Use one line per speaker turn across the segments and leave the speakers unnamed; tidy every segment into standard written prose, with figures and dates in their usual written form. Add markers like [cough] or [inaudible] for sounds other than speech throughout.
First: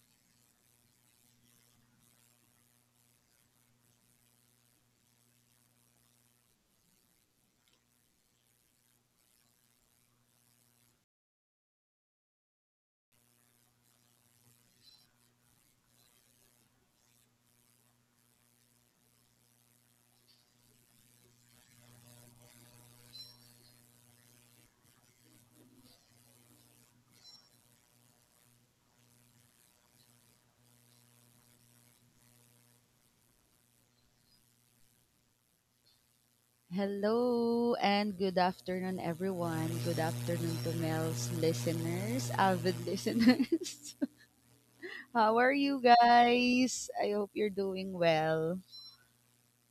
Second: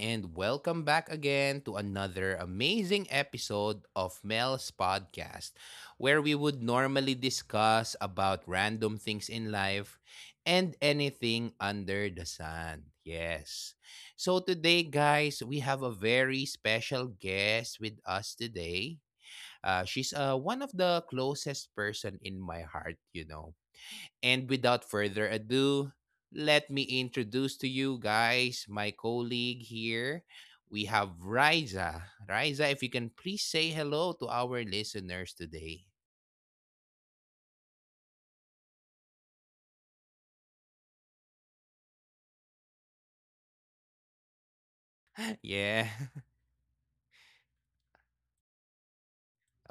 and welcome back again to another amazing episode of Mel's podcast, where we would normally discuss about random things in life and anything under the sun. Yes. So, today, guys, we have a very special guest with us today. She's one of the closest person in my heart. And without further ado, let me introduce to you guys my colleague here. We have Riza. Riza, if you can please say hello to our listeners today.
Hello and good afternoon, everyone. Good afternoon to Mel's listeners, avid listeners. [laughs] How
[laughs]
are you
Yeah.
guys? I hope you're doing well. [laughs]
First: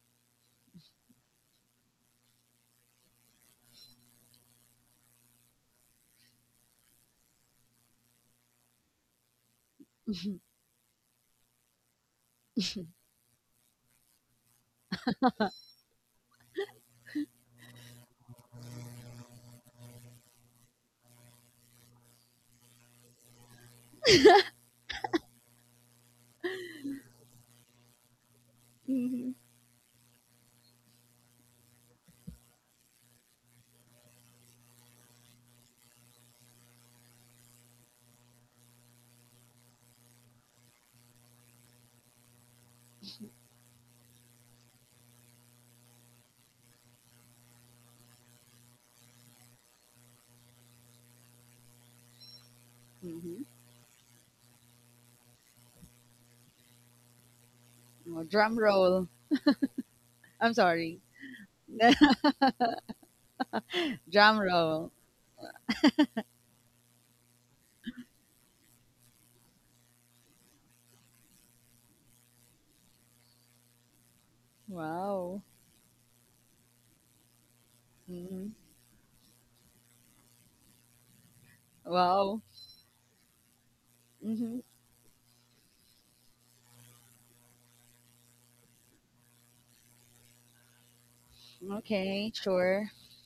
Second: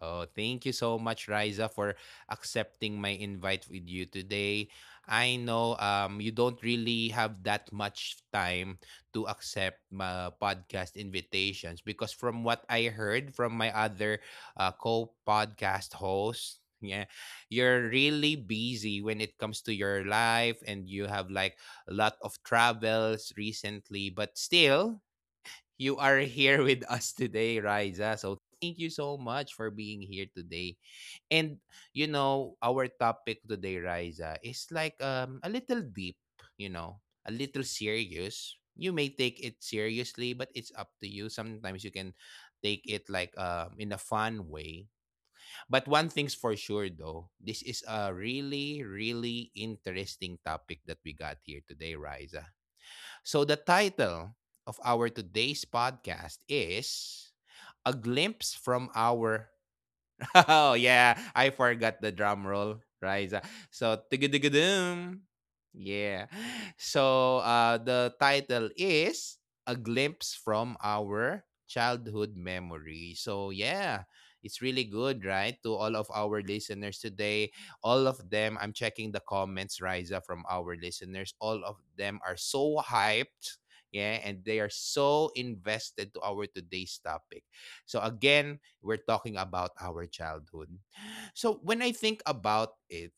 Oh, thank you so much, Riza, for accepting my invite with you today. I know you don't really have that much time to accept my podcast invitations because, from what I heard from my other co podcast hosts, yeah, you're really busy when it comes to your life and you have like a lot of travels recently, but still, you are here [laughs] with us today, Riza. So thank you so
Mhm.
much for being here today. And our topic today, Riza, is like a little deep, you know, a little serious. You may take it seriously, but it's up to you. Sometimes you can take it like in a fun way. But one thing's for sure though, this is a really, really interesting topic that we got here today, Riza.
Mhm.
So the title of our today's podcast is A
Oh, drum
Glimpse
roll.
from Our...
I'm
[laughs] Oh
sorry.
yeah, I forgot
[laughs]
the drum roll, Riza. So
drum roll.
tigidigidoom. Yeah. So the title is A Glimpse from Our Childhood Memory. So yeah, it's really good,
Wow.
right? To all of our listeners today. All of
Mhm.
them, I'm checking the comments, Riza, from our listeners. All of them
Wow.
are so hyped. Yeah, and
Hmm.
they are so invested to our today's topic. So again, we're talking about our childhood. So when I think
Okay,
about
sure.
it,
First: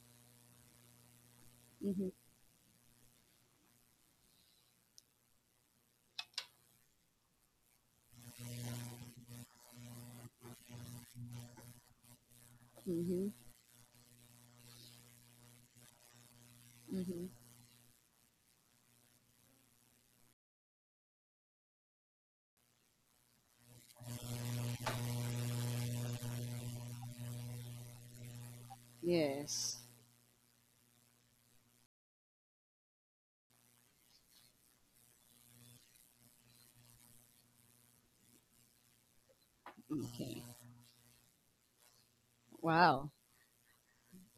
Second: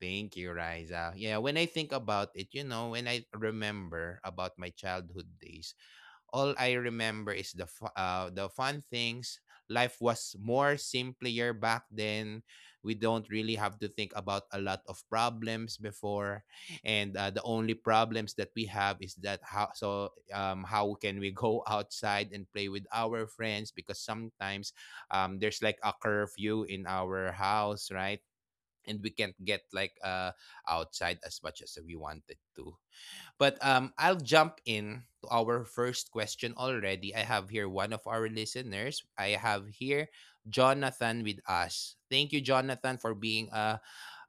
thank you, Riza. Yeah, when I think
Hmm.
about it, when I remember about my childhood days, all I remember is the fun things. Life was more simpler back then. We don't
Hmm.
really have to think about a lot of problems before, and
Hmm.
the only problems that we have is that how can we go [laughs] outside and play with our friends because sometimes there's like a curfew in our house, right? And we can't get
Yes.
like outside as much as we wanted to. But I'll jump in to our first question already. I have here one of our listeners. I have here
Okay.
Jonathan with us. Thank you, Jonathan,
Wow.
for being a,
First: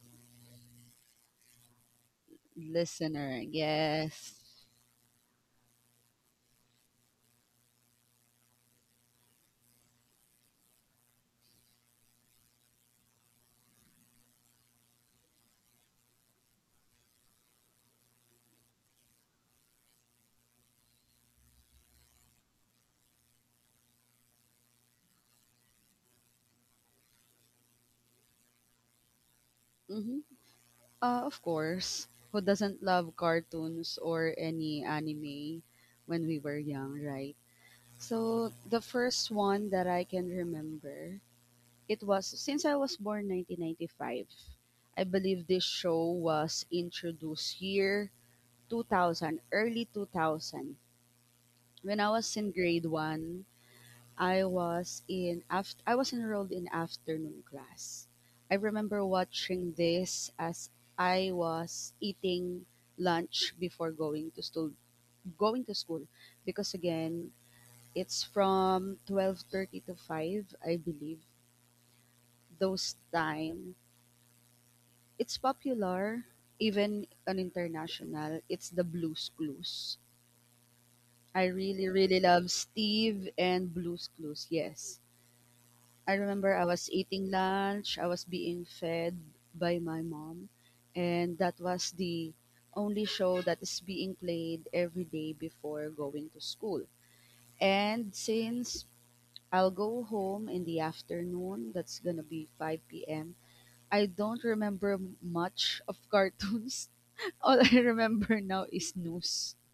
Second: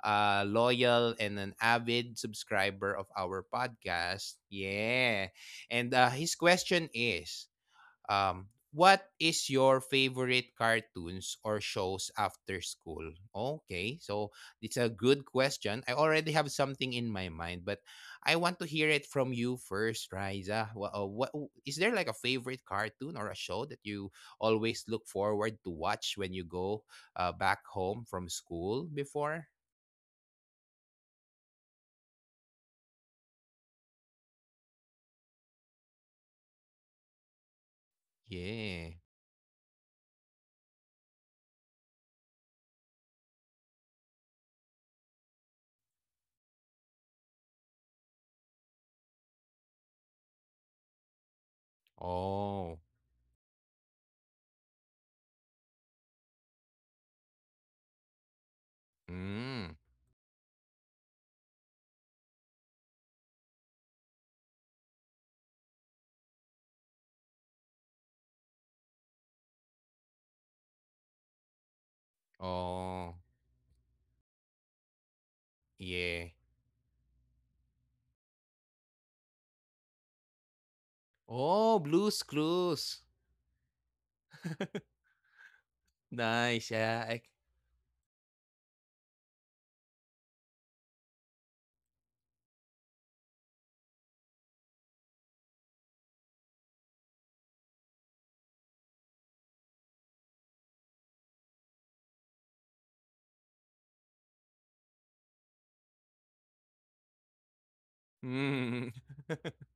a loyal and an avid subscriber of
Listener,
our
yes.
podcast. Yeah. And his question is, um, what is your favorite cartoons or shows after school? Okay, so it's a good question. I already have something in my mind, but I want to hear it from you first, Riza. What is there like a favorite cartoon or a show that you always look forward to watch when you go back home from school before?
Mm-hmm. Of course, who doesn't love cartoons or any anime when we were young, right? So the
Yeah.
first one that I can remember, it was since I was born 1995. I believe this show was introduced year 2000, early 2000. When I was in
Oh.
grade one, I was in I was enrolled in afternoon class. I remember watching
Mm.
this as I was eating lunch before going to school because again, it's from 12:30 to 5, I believe. Those
Oh.
time it's popular,
Yeah.
even on international, it's the Blues Clues. I
Oh,
really
Blue's
love
Clues.
Steve and Blues Clues.
[laughs]
Yes. I remember I
Nice,
was
yeah, I
eating lunch, I was being fed by my mom, and that was the only show that is being played every day before going to school. And since I'll go home in the afternoon, that's gonna be 5 p.m., I don't remember much of cartoons. [laughs] All I remember now
mm.
is news.
[laughs]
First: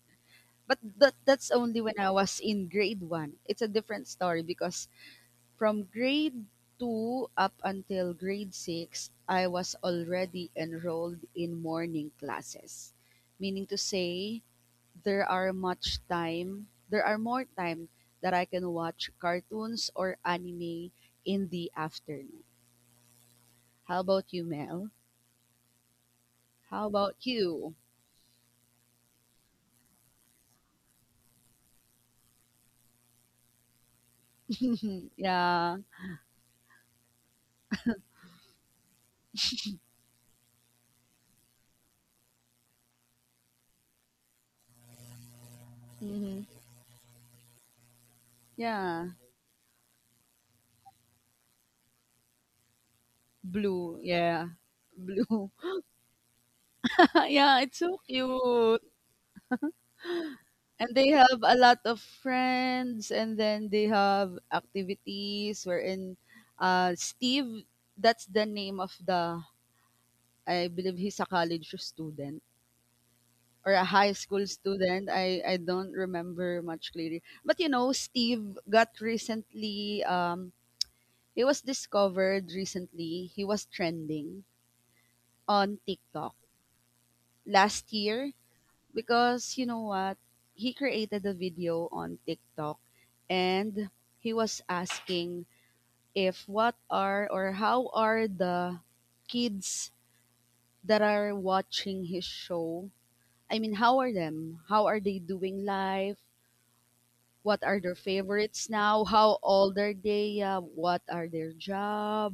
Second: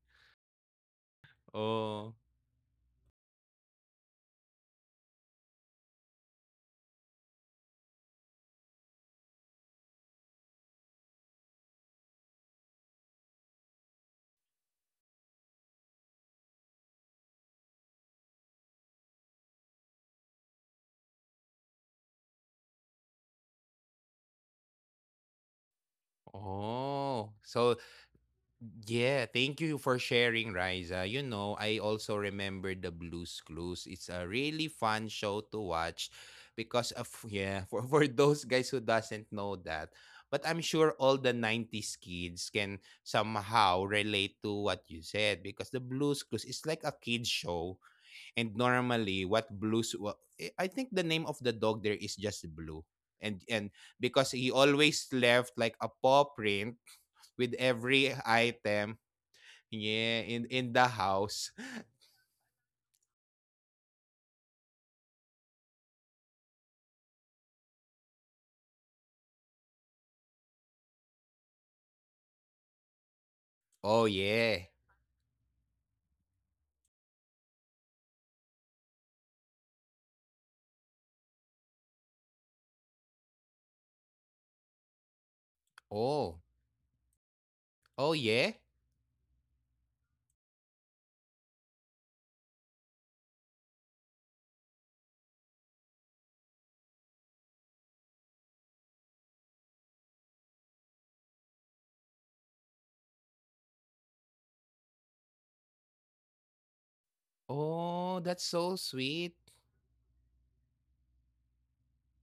But that's only when I
Oh,
was in grade one. It's a different story because from grade 2 up until grade 6, I was already enrolled in morning classes. Meaning to say, there are more time that I can watch cartoons or anime in the afternoon. How about you, Mel? How about
oh. So,
you?
yeah, thank you for sharing, Riza. I also remember the Blue's Clues. It's a really
[laughs]
fun show to
Yeah.
watch because of [laughs] yeah, for those guys who doesn't know that. But I'm sure all the 90s kids can somehow relate to what you said because the Blue's
Hmm.
Clues is like a kids show. And
Yeah.
normally, what blues? Wa- eh, I think the name of the dog there is just Blue, and
Blue. Yeah.
because he always
Blue.
left like a paw print
[laughs] Yeah,
with
it's so
every
cute.
item, yeah, in
And they
the
have a
house.
lot of
[laughs]
friends, and then they have activities wherein Steve, that's the name of the, I believe he's a college student or a high
Oh
school
yeah.
student. I don't remember much clearly. But you know, Steve got recently, he was discovered recently, he was trending on TikTok
Oh.
last
Oh
year.
yeah.
Because you know what? He created a video on TikTok and he was asking if what are or how are the kids that are watching his show? I mean, how are them? How are they doing life? What are their
Oh, that's
favorites
so
now, how
sweet.
old are they, what are their job,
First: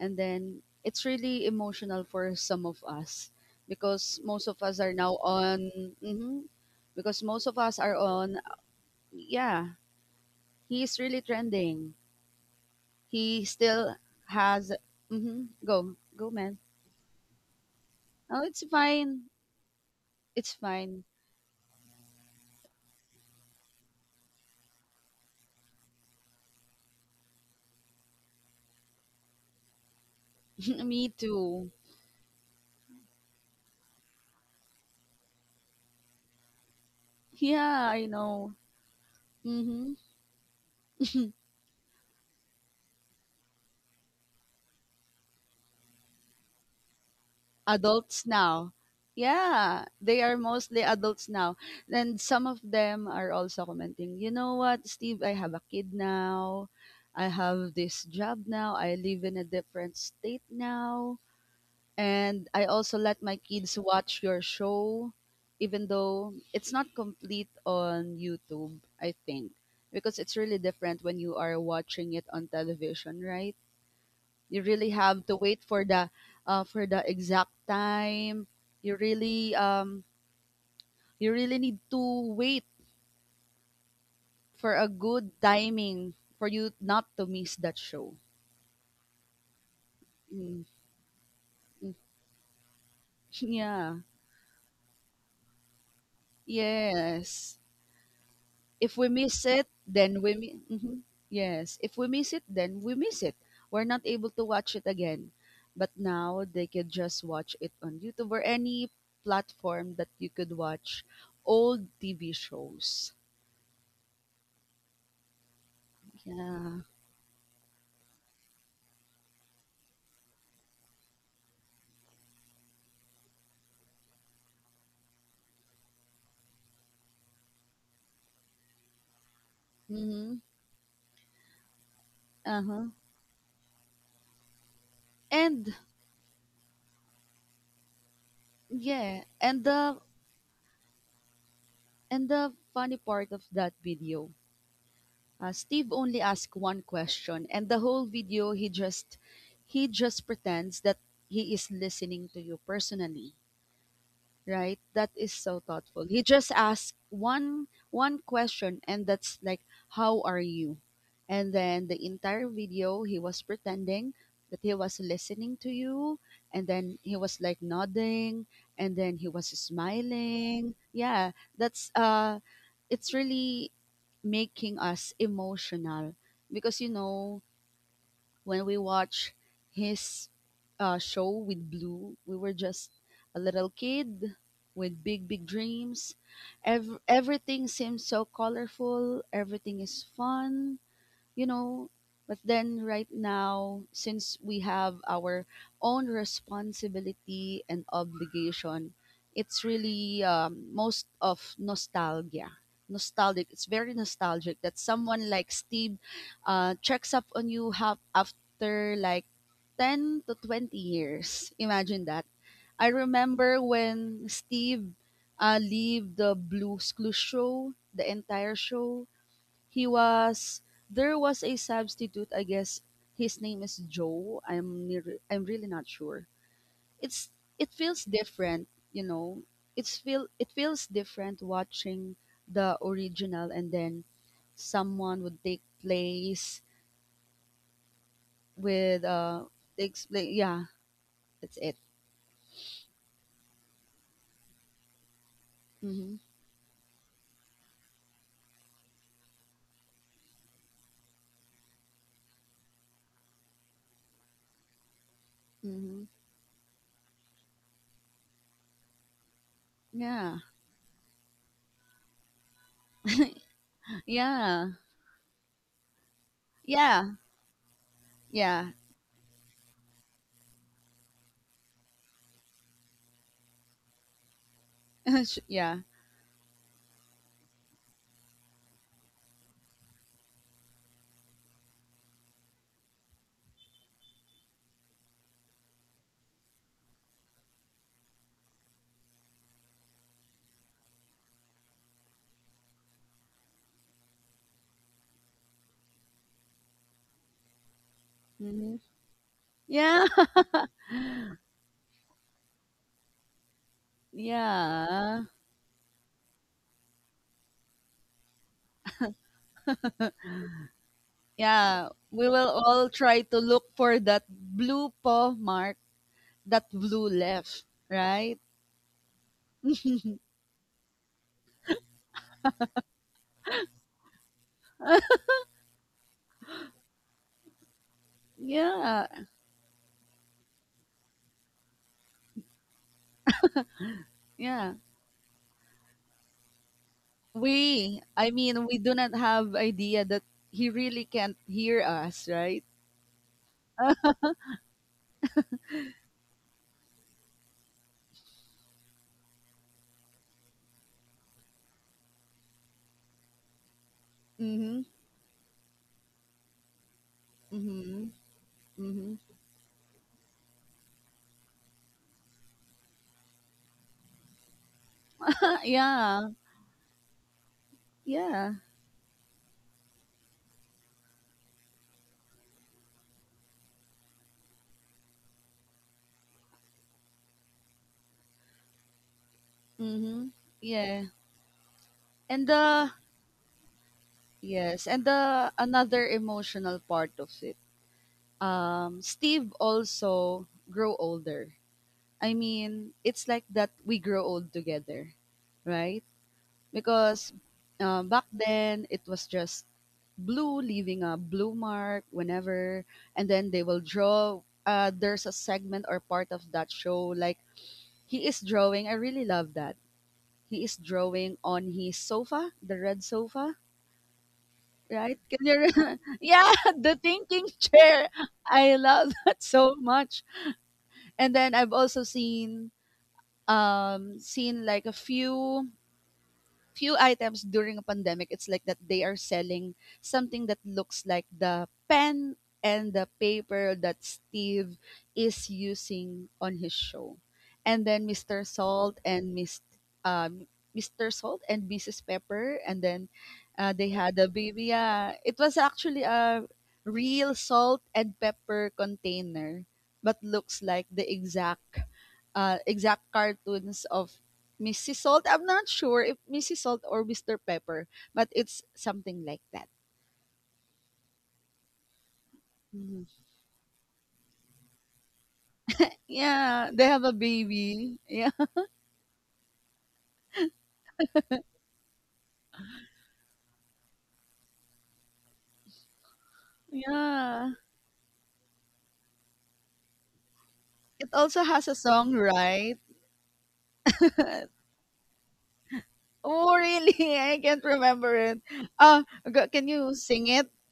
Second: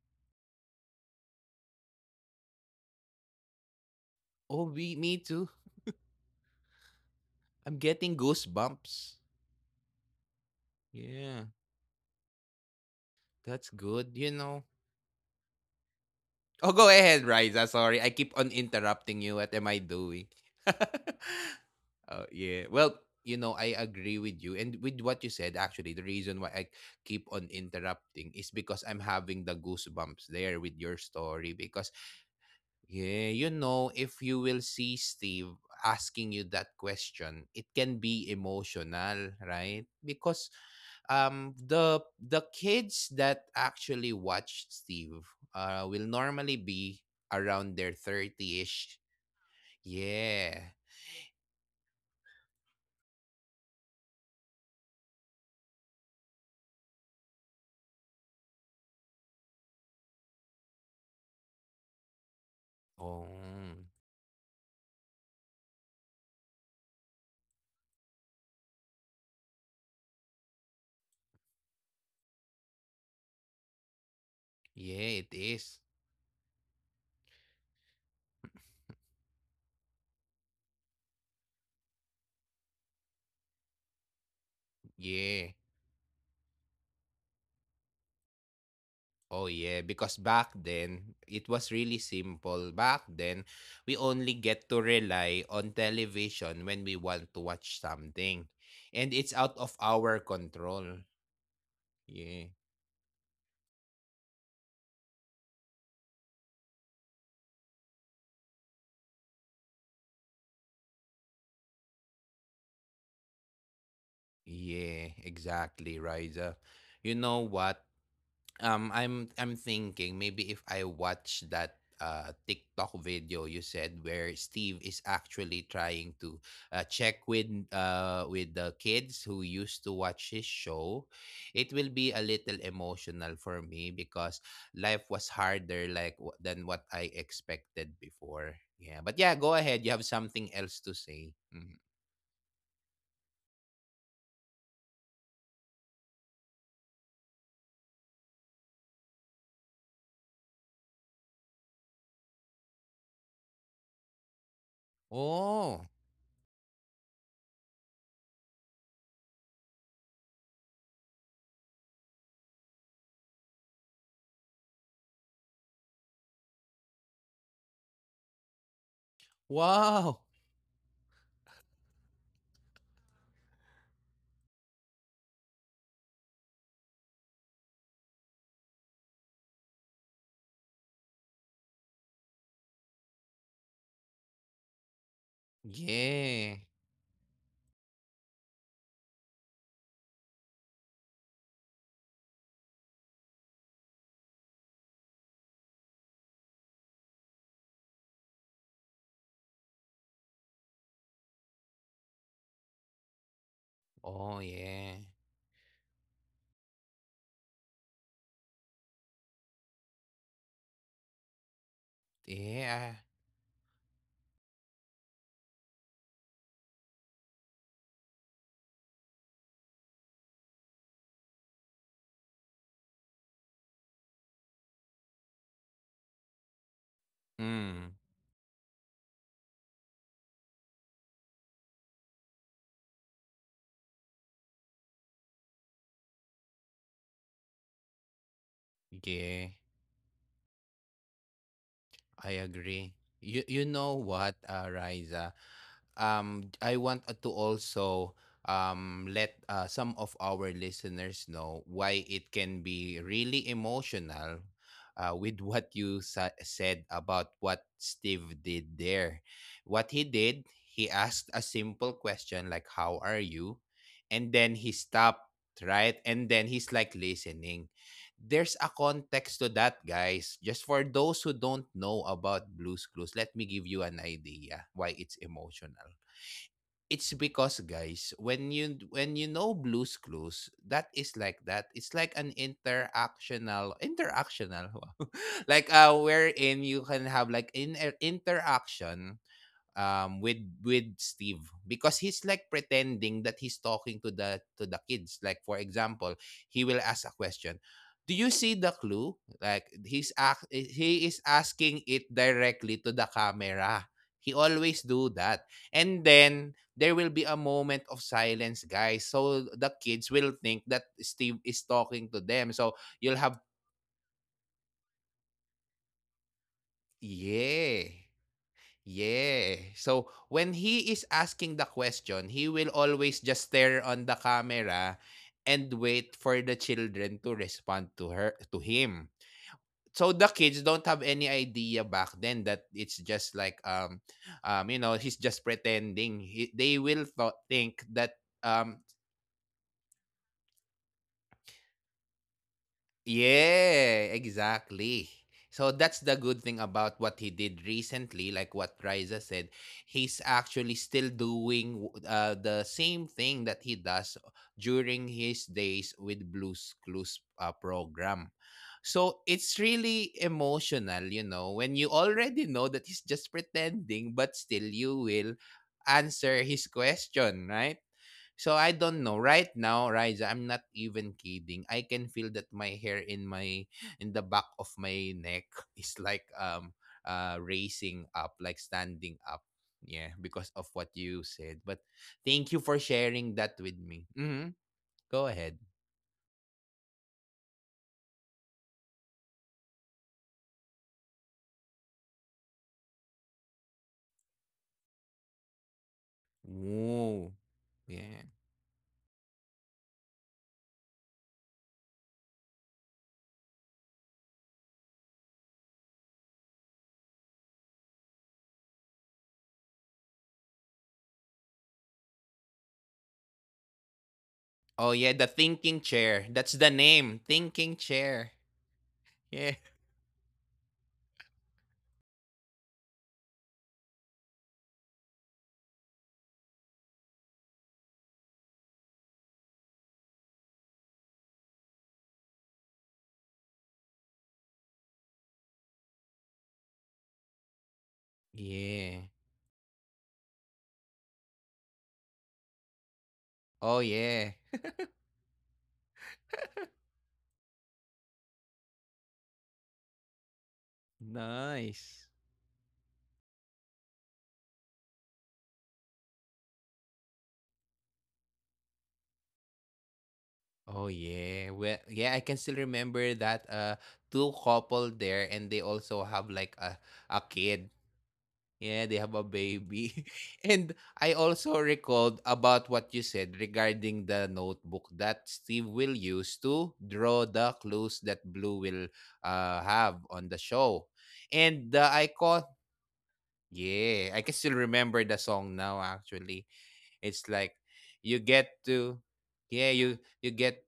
and then it's really emotional for some of us because most of
Oh,
us are
me
now
too.
on mhm, because most of
I'm
us are
getting
on
goosebumps.
yeah. He's really
Yeah,
trending, he
that's
still
good.
has. Hmm, go go man.
Oh, go ahead, Riza. Sorry, I keep on
Oh, it's
interrupting
fine,
you. What am I doing?
it's
[laughs]
fine. [laughs]
Oh, yeah. Well, I agree with you. And with what you said, actually, the reason why I keep on interrupting is because I'm having the goosebumps there with
[clears throat]
your
Me
story
too.
because... Yeah, if you will see Steve asking you that question, it
Yeah,
can
I
be
know.
emotional, right?
Mm-hmm.
Because the kids that actually watch Steve will normally be around their
Adults now.
30ish.
Yeah, they are
Yeah.
mostly adults now. And some of them are also commenting, you know what, Steve, I have a kid now. I have this job now. I live in a different state now. And I also let my
Oh,
kids watch your show, even though it's not complete on YouTube, I think, because it's really different when you are watching it on television, right? You really
yeah,
have
it
to wait
is.
for the exact time, you really um you really need to wait for a good
Yeah.
timing for you not to miss that show.
Oh yeah, because back
Mm,
then, it was really
mm.
simple. Back then,
[laughs]
we
Yeah.
only get to rely on television when we want to
Yes,
watch something.
if
And
we
it's
miss
out
it
of our
then we mi-
control.
mhm. yes if we miss it
Yeah.
then we miss it We're not able to watch it again, but now they can just watch it on YouTube or any platform that you could watch old TV shows.
Yeah, exactly,
Yeah.
Riza. You know what? I'm thinking maybe if I watch that TikTok video you said where Steve is actually trying to check with the kids who used
Mhm,
to watch his show, it will be a
uh-huh,
little emotional for me because life
and
was harder like than what I expected
yeah,
before. Yeah, but yeah, go ahead. You have something else to say.
and the
Mhm.
funny part of that video, Steve only asked one question, and the whole video he just pretends that he is listening to you personally. Right, that is so thoughtful. He just
Oh,
asked one question, and that's like how are you, and then the entire video he was pretending that he was listening to you, and then he was like nodding, and then he was smiling.
wow.
Yeah, that's it's really making us emotional, because you know, when we watch his show with Blue, we were just a little kid with big, big dreams. Ev-
Yeah.
everything seems so colorful. Everything is fun, you know, but then right now, since we have our own responsibility and obligation, it's really most of nostalgia nostalgic. It's very nostalgic that
Oh,
someone like
yeah.
Steve checks up on you half after like 10 to 20 years. [laughs] Imagine that. I
Yeah.
remember when Steve leave the Blues Clues show, the entire show. He was there was a substitute, I guess. His name is Joe, I'm really not sure. It's it feels
Hmm.
different, you know, it's feels different watching the original, and then someone would take place with
Yeah,
explain yeah, that's it.
I agree. You know what, Riza?
Mm-hmm.
I want to also let some of our listeners know why it can be really emotional with
Mm-hmm.
what you said about what Steve did there. What
Yeah.
he did, he asked a simple question like, "How are you?"
[laughs] Yeah.
and then he stopped, right? And then
Yeah.
he's like listening.
Yeah.
There's a context to that, guys. Just for those who don't know about Blues Clues, let me give you an idea why
[laughs]
it's
Yeah.
emotional. It's because, guys, when you know Blues Clues, that is like that. It's like an interactional, [laughs] like wherein you can have like interaction with Steve because he's like pretending that he's talking to the kids. Like, for example, he will ask a question, do you see
Mm-hmm.
the clue, like
Yeah.
he is asking it directly to the camera.
[laughs]
He always do
Yeah.
that. And then there will be a moment of silence, guys, so the kids will think that Steve is
Yeah,
talking to
we will
them, so
all
you'll
try
have...
to look for that blue paw mark that blue left,
yeah.
right?
Yeah. So when he is asking the question, he will always just stare on the camera and wait for the children to respond to her to
Yeah,
him. So the kids don't have any idea back then that it's just like um um
yeah.
you know he's just pretending. They will think
We,
that...
I mean, we do not have idea that he really can't hear us, right?
Yeah, exactly. So that's the good thing about what he did recently, like what Riza said. He's actually still doing the same thing that he does
Mm-hmm.
during his days with Blues Clues
Mm-hmm.
program.
Mm-hmm.
So it's really emotional, when you already know that he's just pretending, but still you will
[laughs] Yeah.
answer his question, right?
Yeah.
So I don't know. Right now, Riza, I'm not even kidding. I can feel that my hair in the back of my neck [laughs] is like raising up, like standing up. Yeah,
Mm-hmm.
because of what
Yeah.
you said. But
And
thank you for
the
sharing that with me. Mm-hmm.
yes, and
Go
the
ahead.
another emotional part of it. Steve also grew older, I mean, it's like that we grow old together, right? Because
Ooh.
back
Yeah.
then it was just blue leaving a blue mark whenever, and then they will draw. There's a segment or part of that show like he is drawing. I really love that. He is drawing on his sofa, the red sofa,
Oh
right?
yeah, the
Can you?
thinking
[laughs]
chair.
Yeah,
That's the
the
name.
thinking
Thinking
chair.
chair.
I love [laughs] that
Yeah.
so much. And then I've also seen seen like a few few items during a pandemic, it's like that they are selling something that looks like the pen and the paper that Steve is using on his show. And then Mr. Salt
Yeah.
and Miss um, Mr. Salt and Mrs. Pepper, and then
Oh
they had a
yeah.
baby. Yeah, it was actually a real salt and pepper container, but looks like the exact
Nice.
exact cartoons of Mrs. Salt. I'm not sure if Mrs. Salt or Mr. Pepper, but it's something like that.
Oh yeah. Well, yeah, I can still remember
Mhm.
that two couple there, and they also have like
Yeah,
a
they have a
a kid.
baby. Yeah, [laughs]
Yeah, they have a baby. [laughs] And I also recalled about what you said regarding the notebook that Steve will use to draw
yeah.
the clues that Blue will have on the show.
It also has
And
a
the
song,
icon,
right?
yeah, I can still
[laughs]
remember the song now actually.
Oh, really? [laughs]
It's
I
like
can't remember
you
it.
get to...
Uh, can
yeah,
you
you
sing
you
it?
get...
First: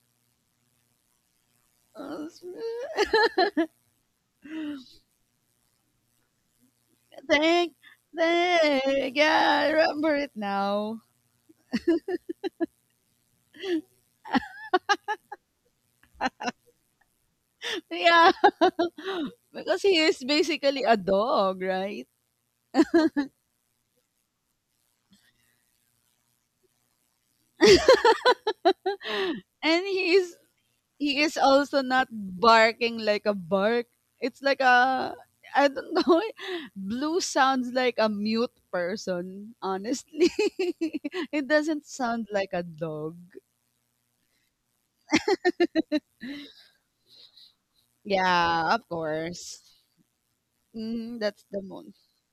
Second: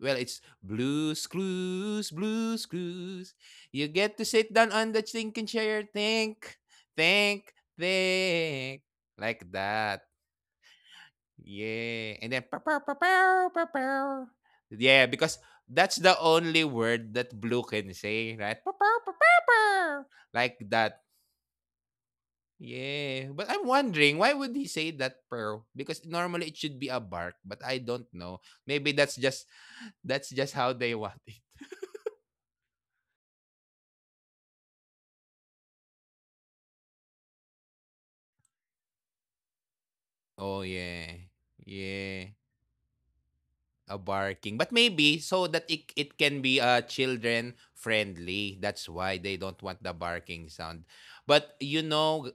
well, it's Blues Clues, Blues
[laughs] Uh,
Clues. You get to sit down on the thinking chair, think,
thank,
think,
thank.
like
Yeah, I
that.
remember it now.
Yeah, and then pow, pow, pow, pow, pow, pow. Yeah, because that's the only word that Blue
[laughs]
can
Yeah,
say, right? Pow, pow, pow,
[laughs]
pow,
because he
pow.
is
Like
basically a
that.
dog, right?
Yeah, but I'm wondering why would he say that pearl? Because normally it should be a bark, but I don't know. Maybe that's
[laughs]
just
And
that's
he's
just how they [laughs] want
he is
it.
also not barking like a bark. It's like a I don't know. [laughs] Blue sounds like a mute person, honestly.
Oh yeah.
[laughs] It doesn't
Yeah.
sound like a dog.
A barking. But maybe so that it can be children friendly.
Yeah,
That's
of
why they don't
course.
want the barking sound.
Mm, that's
But
the
you
most.
know,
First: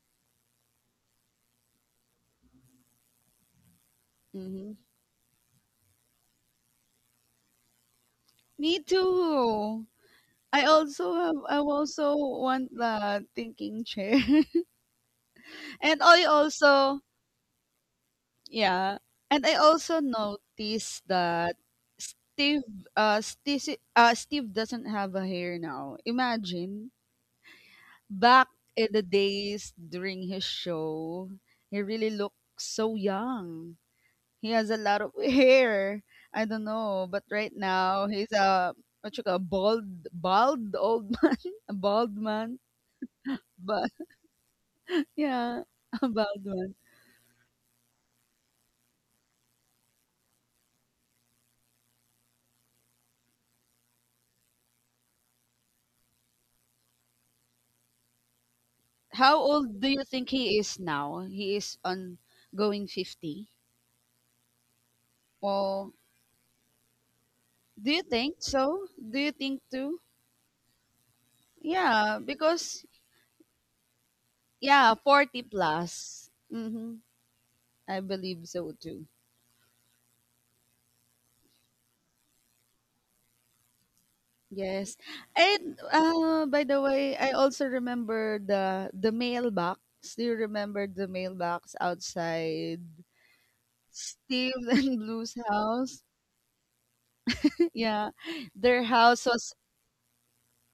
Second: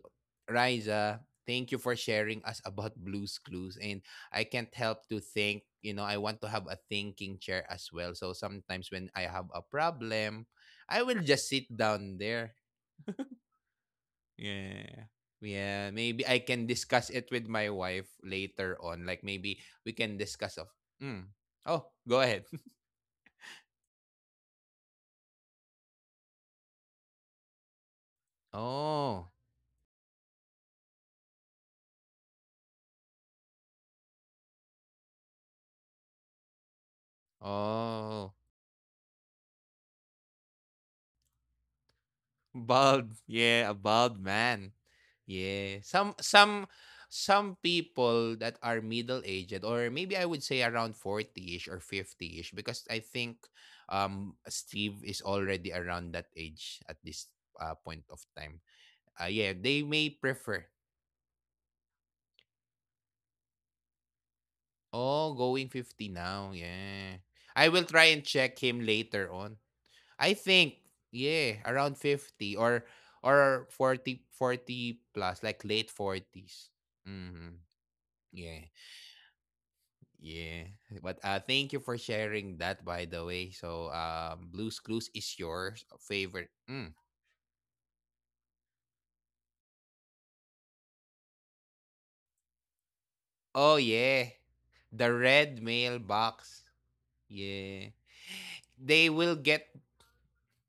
Riza, thank you for sharing us [laughs] about Blues Clues. And I can't
Hmm.
help to think, I want to have a thinking chair as well. So
Me
sometimes when I have a
too.
problem,
I
I
also
will
have.
just
I
sit
also
down there.
want the thinking chair. [laughs]
Yeah. Yeah,
And
maybe
I
I can
also
discuss it with my wife later
yeah,
on. Like
and I
maybe we
also
can discuss of.
noticed
Mm.
that
Oh, go ahead.
Steve,
[laughs]
Steve doesn't have a hair now. Imagine back in the
Oh,
days during his show, he really looked so young. He has a lot of [laughs] hair. I don't know, but right now
oh,
he's a what you call bald old, [laughs] a bald man.
bald. Yeah, a
But
bald man.
[laughs] yeah,
Yeah,
a
some
bald
some
man.
some people that are middle aged, or maybe I would say around 40 ish or 50 ish, because I think Steve is already around that age at this point of time. Uh,
How
yeah,
old
they
do you
may
think he
prefer...
is now? He is on going 50.
Oh, going
Well,
50 now. Yeah. I will
do you
try and
think
check him
so? Do
later
you
on.
think too?
I think, yeah, around
Yeah,
50 or
because yeah,
40
40
plus, like late
plus.
40s.
Mm-hmm.
Mhm.
I believe
Yeah.
so too.
Yeah. But thank you for sharing that, by the way. So Blue's
Yes.
Clues is your
And uh,
favorite.
by the
Mm.
way, I also remember the mailbox. Do you remember the mailbox outside
Oh yeah.
Steve [laughs] and
The
Blue's
red
house?
mailbox.
[laughs]
Yeah.
Yeah. Their
They
house
will
was
get...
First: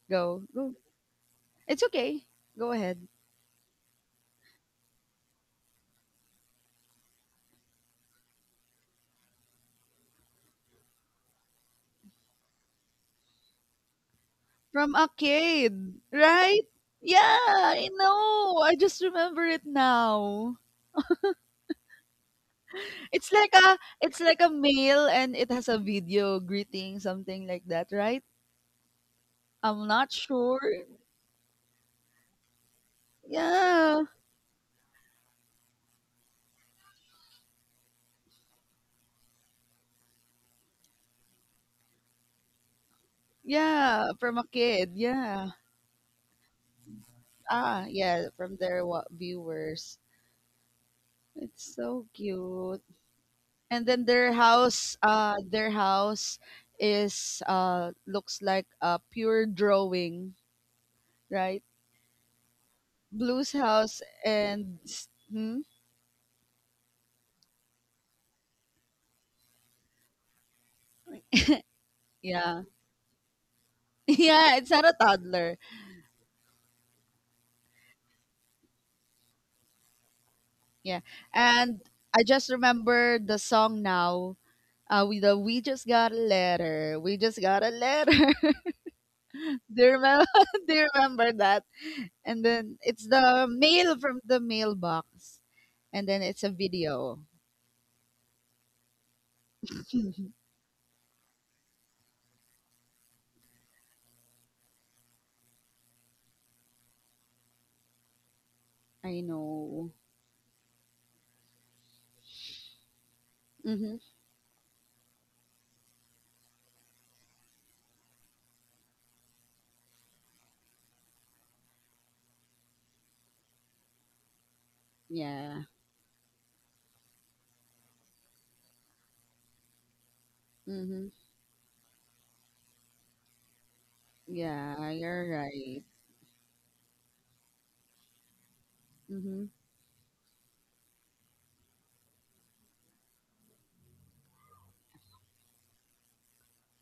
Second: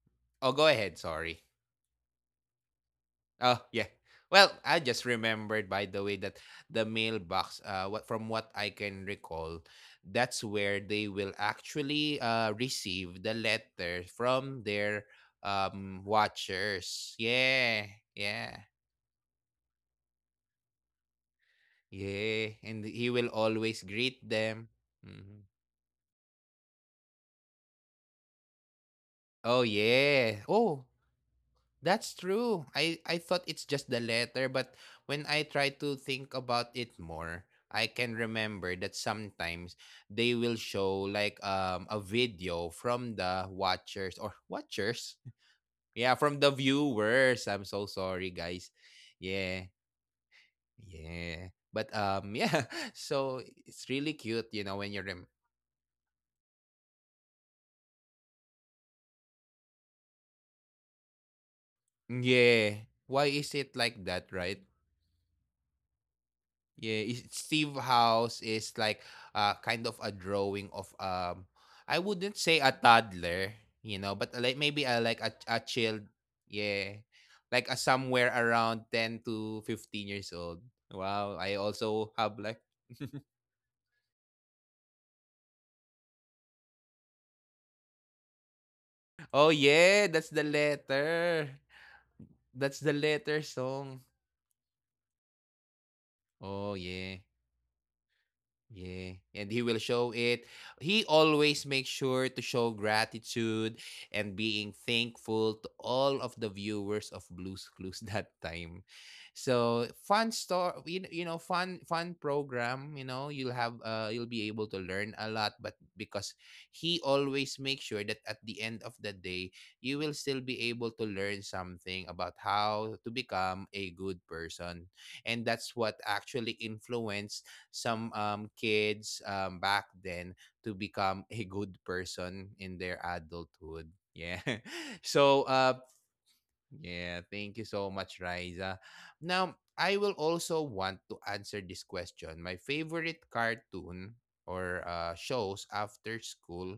go.
Oh, go
Go.
ahead. Sorry.
It's okay. Go ahead.
Oh, yeah. Well, I just remembered, by the way, that the mailbox, what from what I can recall, that's where they will actually receive the letter from
From
their
a kid, right?
watchers.
Yeah,
Yeah.
I
Yeah.
know. I just remember it now.
Yeah, and he will
It's like
always greet
a
them.
mail, and
Mhm.
it has a video greeting, something like that, right?
Oh
I'm not
yeah.
sure.
Oh, that's true. I thought it's just
Yeah.
the letter, but when I try to think about it more, I can remember that sometimes they will show like a video from the
Yeah,
watchers
from
or
a kid.
watchers. [laughs]
Yeah.
Yeah, from the viewers. I'm
Ah,
so
yeah,
sorry,
from
guys.
their
Yeah.
viewers.
Yeah.
It's
But
so
[laughs] yeah,
cute.
so
And
it's
then
really
their
cute, you know,
house,
when you
uh
rem...
their house is uh, looks like a pure drawing, right?
Yeah. Why
Blue's
is it
house
like that, right?
and hmm?
Yeah, is- Steve House is like kind of a drawing of I wouldn't
Yeah.
say a toddler,
[laughs]
you know, but
Yeah, it's
like
not
maybe
a
a like a
toddler.
a child, yeah. Like a somewhere around 10 to 15 years old.
Yeah.
Wow, I
And
also
I
have
just
like [laughs]
remember the song now. We just got a letter. We just got a letter.
Oh
[laughs] do you
yeah,
remember
that's the
[laughs] do you remember
letter.
that? And then
That's the
it's
letter
the mail
song.
from the mailbox. And then it's a
Oh yeah.
video.
Yeah, and he will show
[laughs]
it. He always makes sure to show gratitude and being thankful to all of the viewers of Blue's Clues [laughs] that time.
I
So
know.
fun store, you know, fun fun program. You know, you'll have
Mm-hmm.
you'll be able to learn a lot, but because he always makes sure that at the end of the day, you will still be able to learn something about how to become a good person, and
Yeah.
that's what actually influenced some kids back then to
Mm-hmm.
become a good person in their adulthood. Yeah.
Yeah,
[laughs]
you're
So,
right.
yeah, thank you so much, Riza.
Mm-hmm.
Now, I will also want to answer this question. My favorite cartoon or shows after school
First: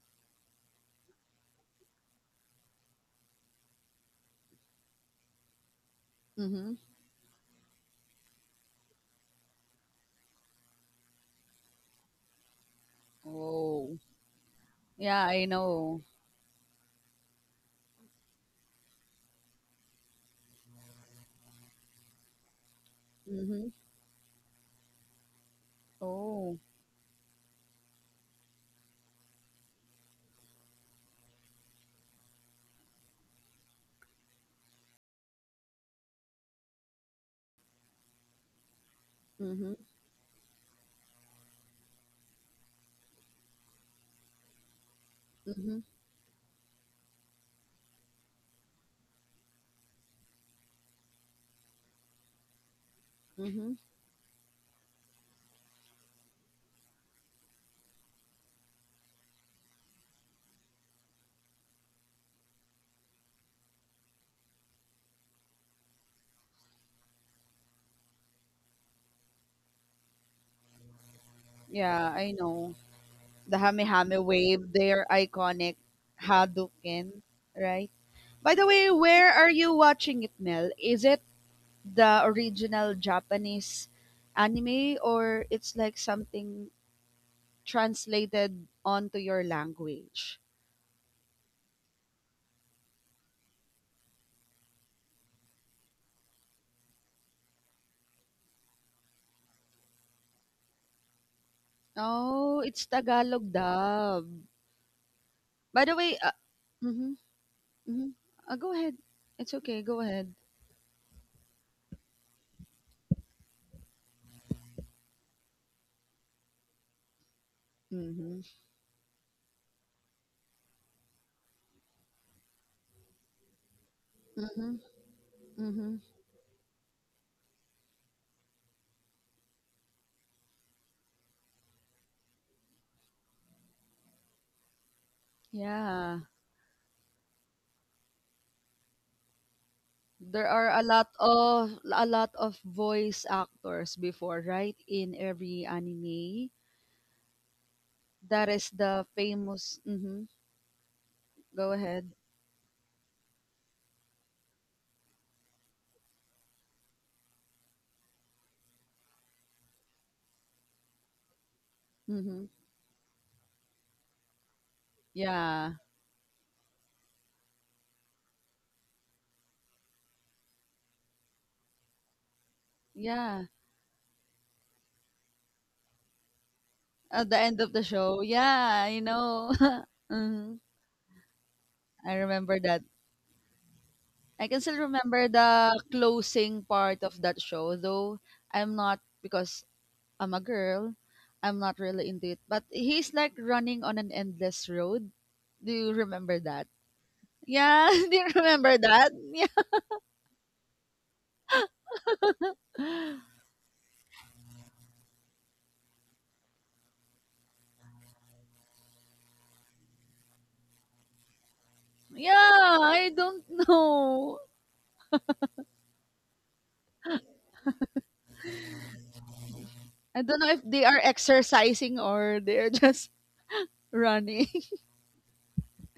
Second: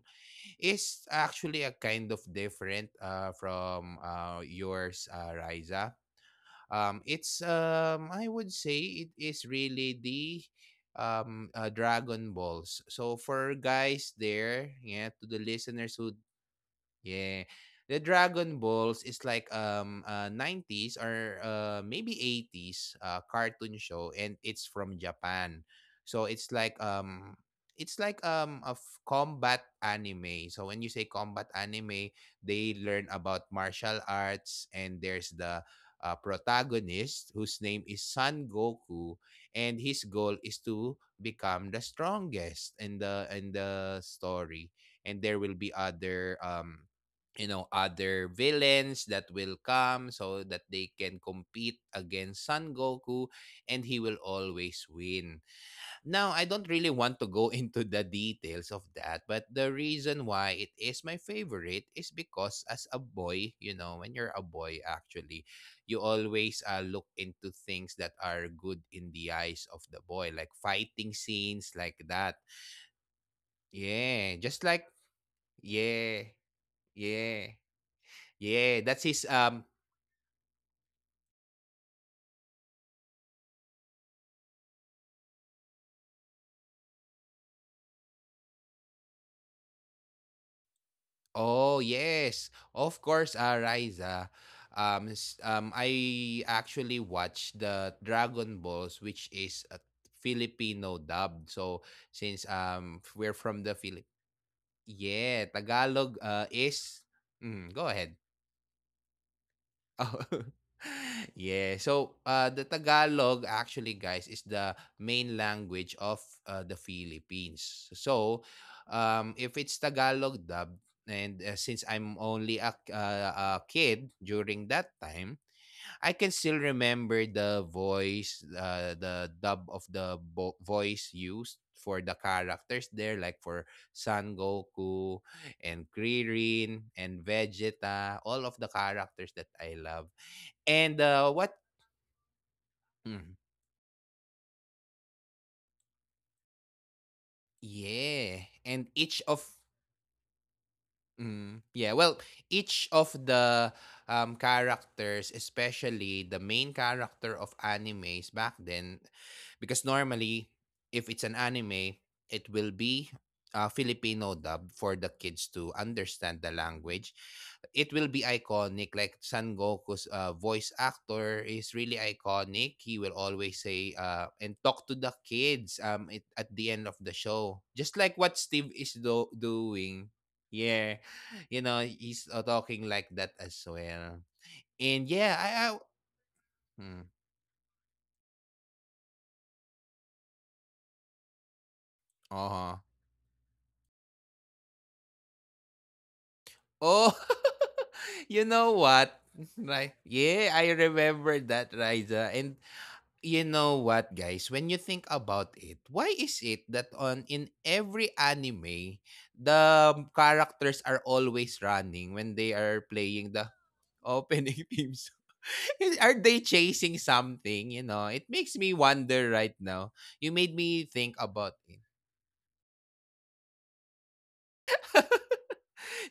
is actually a kind of different from yours, Riza.
Mm-hmm.
It's I would say it is really the Dragon Balls. So for
Oh.
guys there, yeah, to
Yeah,
the
I
listeners
know.
who... Yeah. The Dragon Balls is like 90s or maybe 80s
Mm-hmm.
cartoon show, and it's from Japan. So
Oh,
it's like a combat anime. So when you say combat anime, they learn about martial arts, and there's the protagonist whose name is Son Goku, and
mhm,
his goal is to become the strongest in the story, and there will be
mhm,
other you know, other villains that will come so that they can compete against Son Goku, and
mhm.
he will always win. Now, I don't really want to go [laughs] into the details of that, but the reason why it is my favorite is because as a boy, you know, when you're a boy actually, you always look into things that are good in the eyes of the boy, like fighting scenes like
Yeah,
that.
I know. The
Yeah,
Hame-Hame
just like
wave, their iconic.
yeah,
Hadouken,
yeah.
right? By
Yeah,
the
that's
way,
his
where are you watching it, Mel? Is it the original Japanese anime, or it's like something translated onto your language?
Oh, yes. Of course, Riza. I actually watched the Dragon Balls, which is a Filipino dub. So, since
Oh, it's
we're from
Tagalog
the Philippines.
dub.
Yeah,
By the
Tagalog
way,
is...
mhm,
Mm, go ahead.
mhm. Go ahead. It's okay.
Oh.
Go ahead.
[laughs] Yeah. So, the Tagalog actually, guys, is the main language of the Philippines. So,
Mhm,
if it's Tagalog dub, and since I'm only a kid during that
mhm,
time, I
mhm.
can still remember the voice, the dub of the voice used for the characters there, like for Son Goku and
Yeah,
Krillin and Vegeta, all of the characters that I love.
there are
And,
a lot of a lot of
mm,
voice actors before, right? In every anime,
yeah.
that is
And each
the
of
famous. Mm-hmm, go
Yeah, well,
ahead.
each of the characters, especially the main character of animes back then, because normally, if it's an anime, it
Mm-hmm.
will be Filipino dub for the kids to
Yeah,
understand the language. It will be iconic, like San Goku's voice actor is really iconic. He will always
yeah.
say and talk to the kids at the end of the
At the
show,
end
just
of the
like what
show,
Steve is
yeah, I know.
doing.
[laughs] Mm-hmm.
Yeah, you know, he's
I remember
talking
that.
like that as well.
I can still
And yeah,
remember the closing
hmm,
part of that show, though I'm not because I'm a girl. I'm not really into it,
uh-huh.
but he's like running on an endless road. Do you remember that?
Oh, [laughs]
Yeah, [laughs] do
you
you
know
remember
what?
that?
[laughs]
Yeah.
Right. Yeah, I remember that, Riza. And you know what, guys? When you think about it, why is it that on in every anime, the characters are always running when they
Yeah,
are playing
I
the
don't know.
opening [laughs] theme song. [laughs] Are they chasing something? You know, it makes me wonder right now. You
I
made
don't know if
me
they
think
are
about it.
exercising or they're just [laughs] running. [laughs]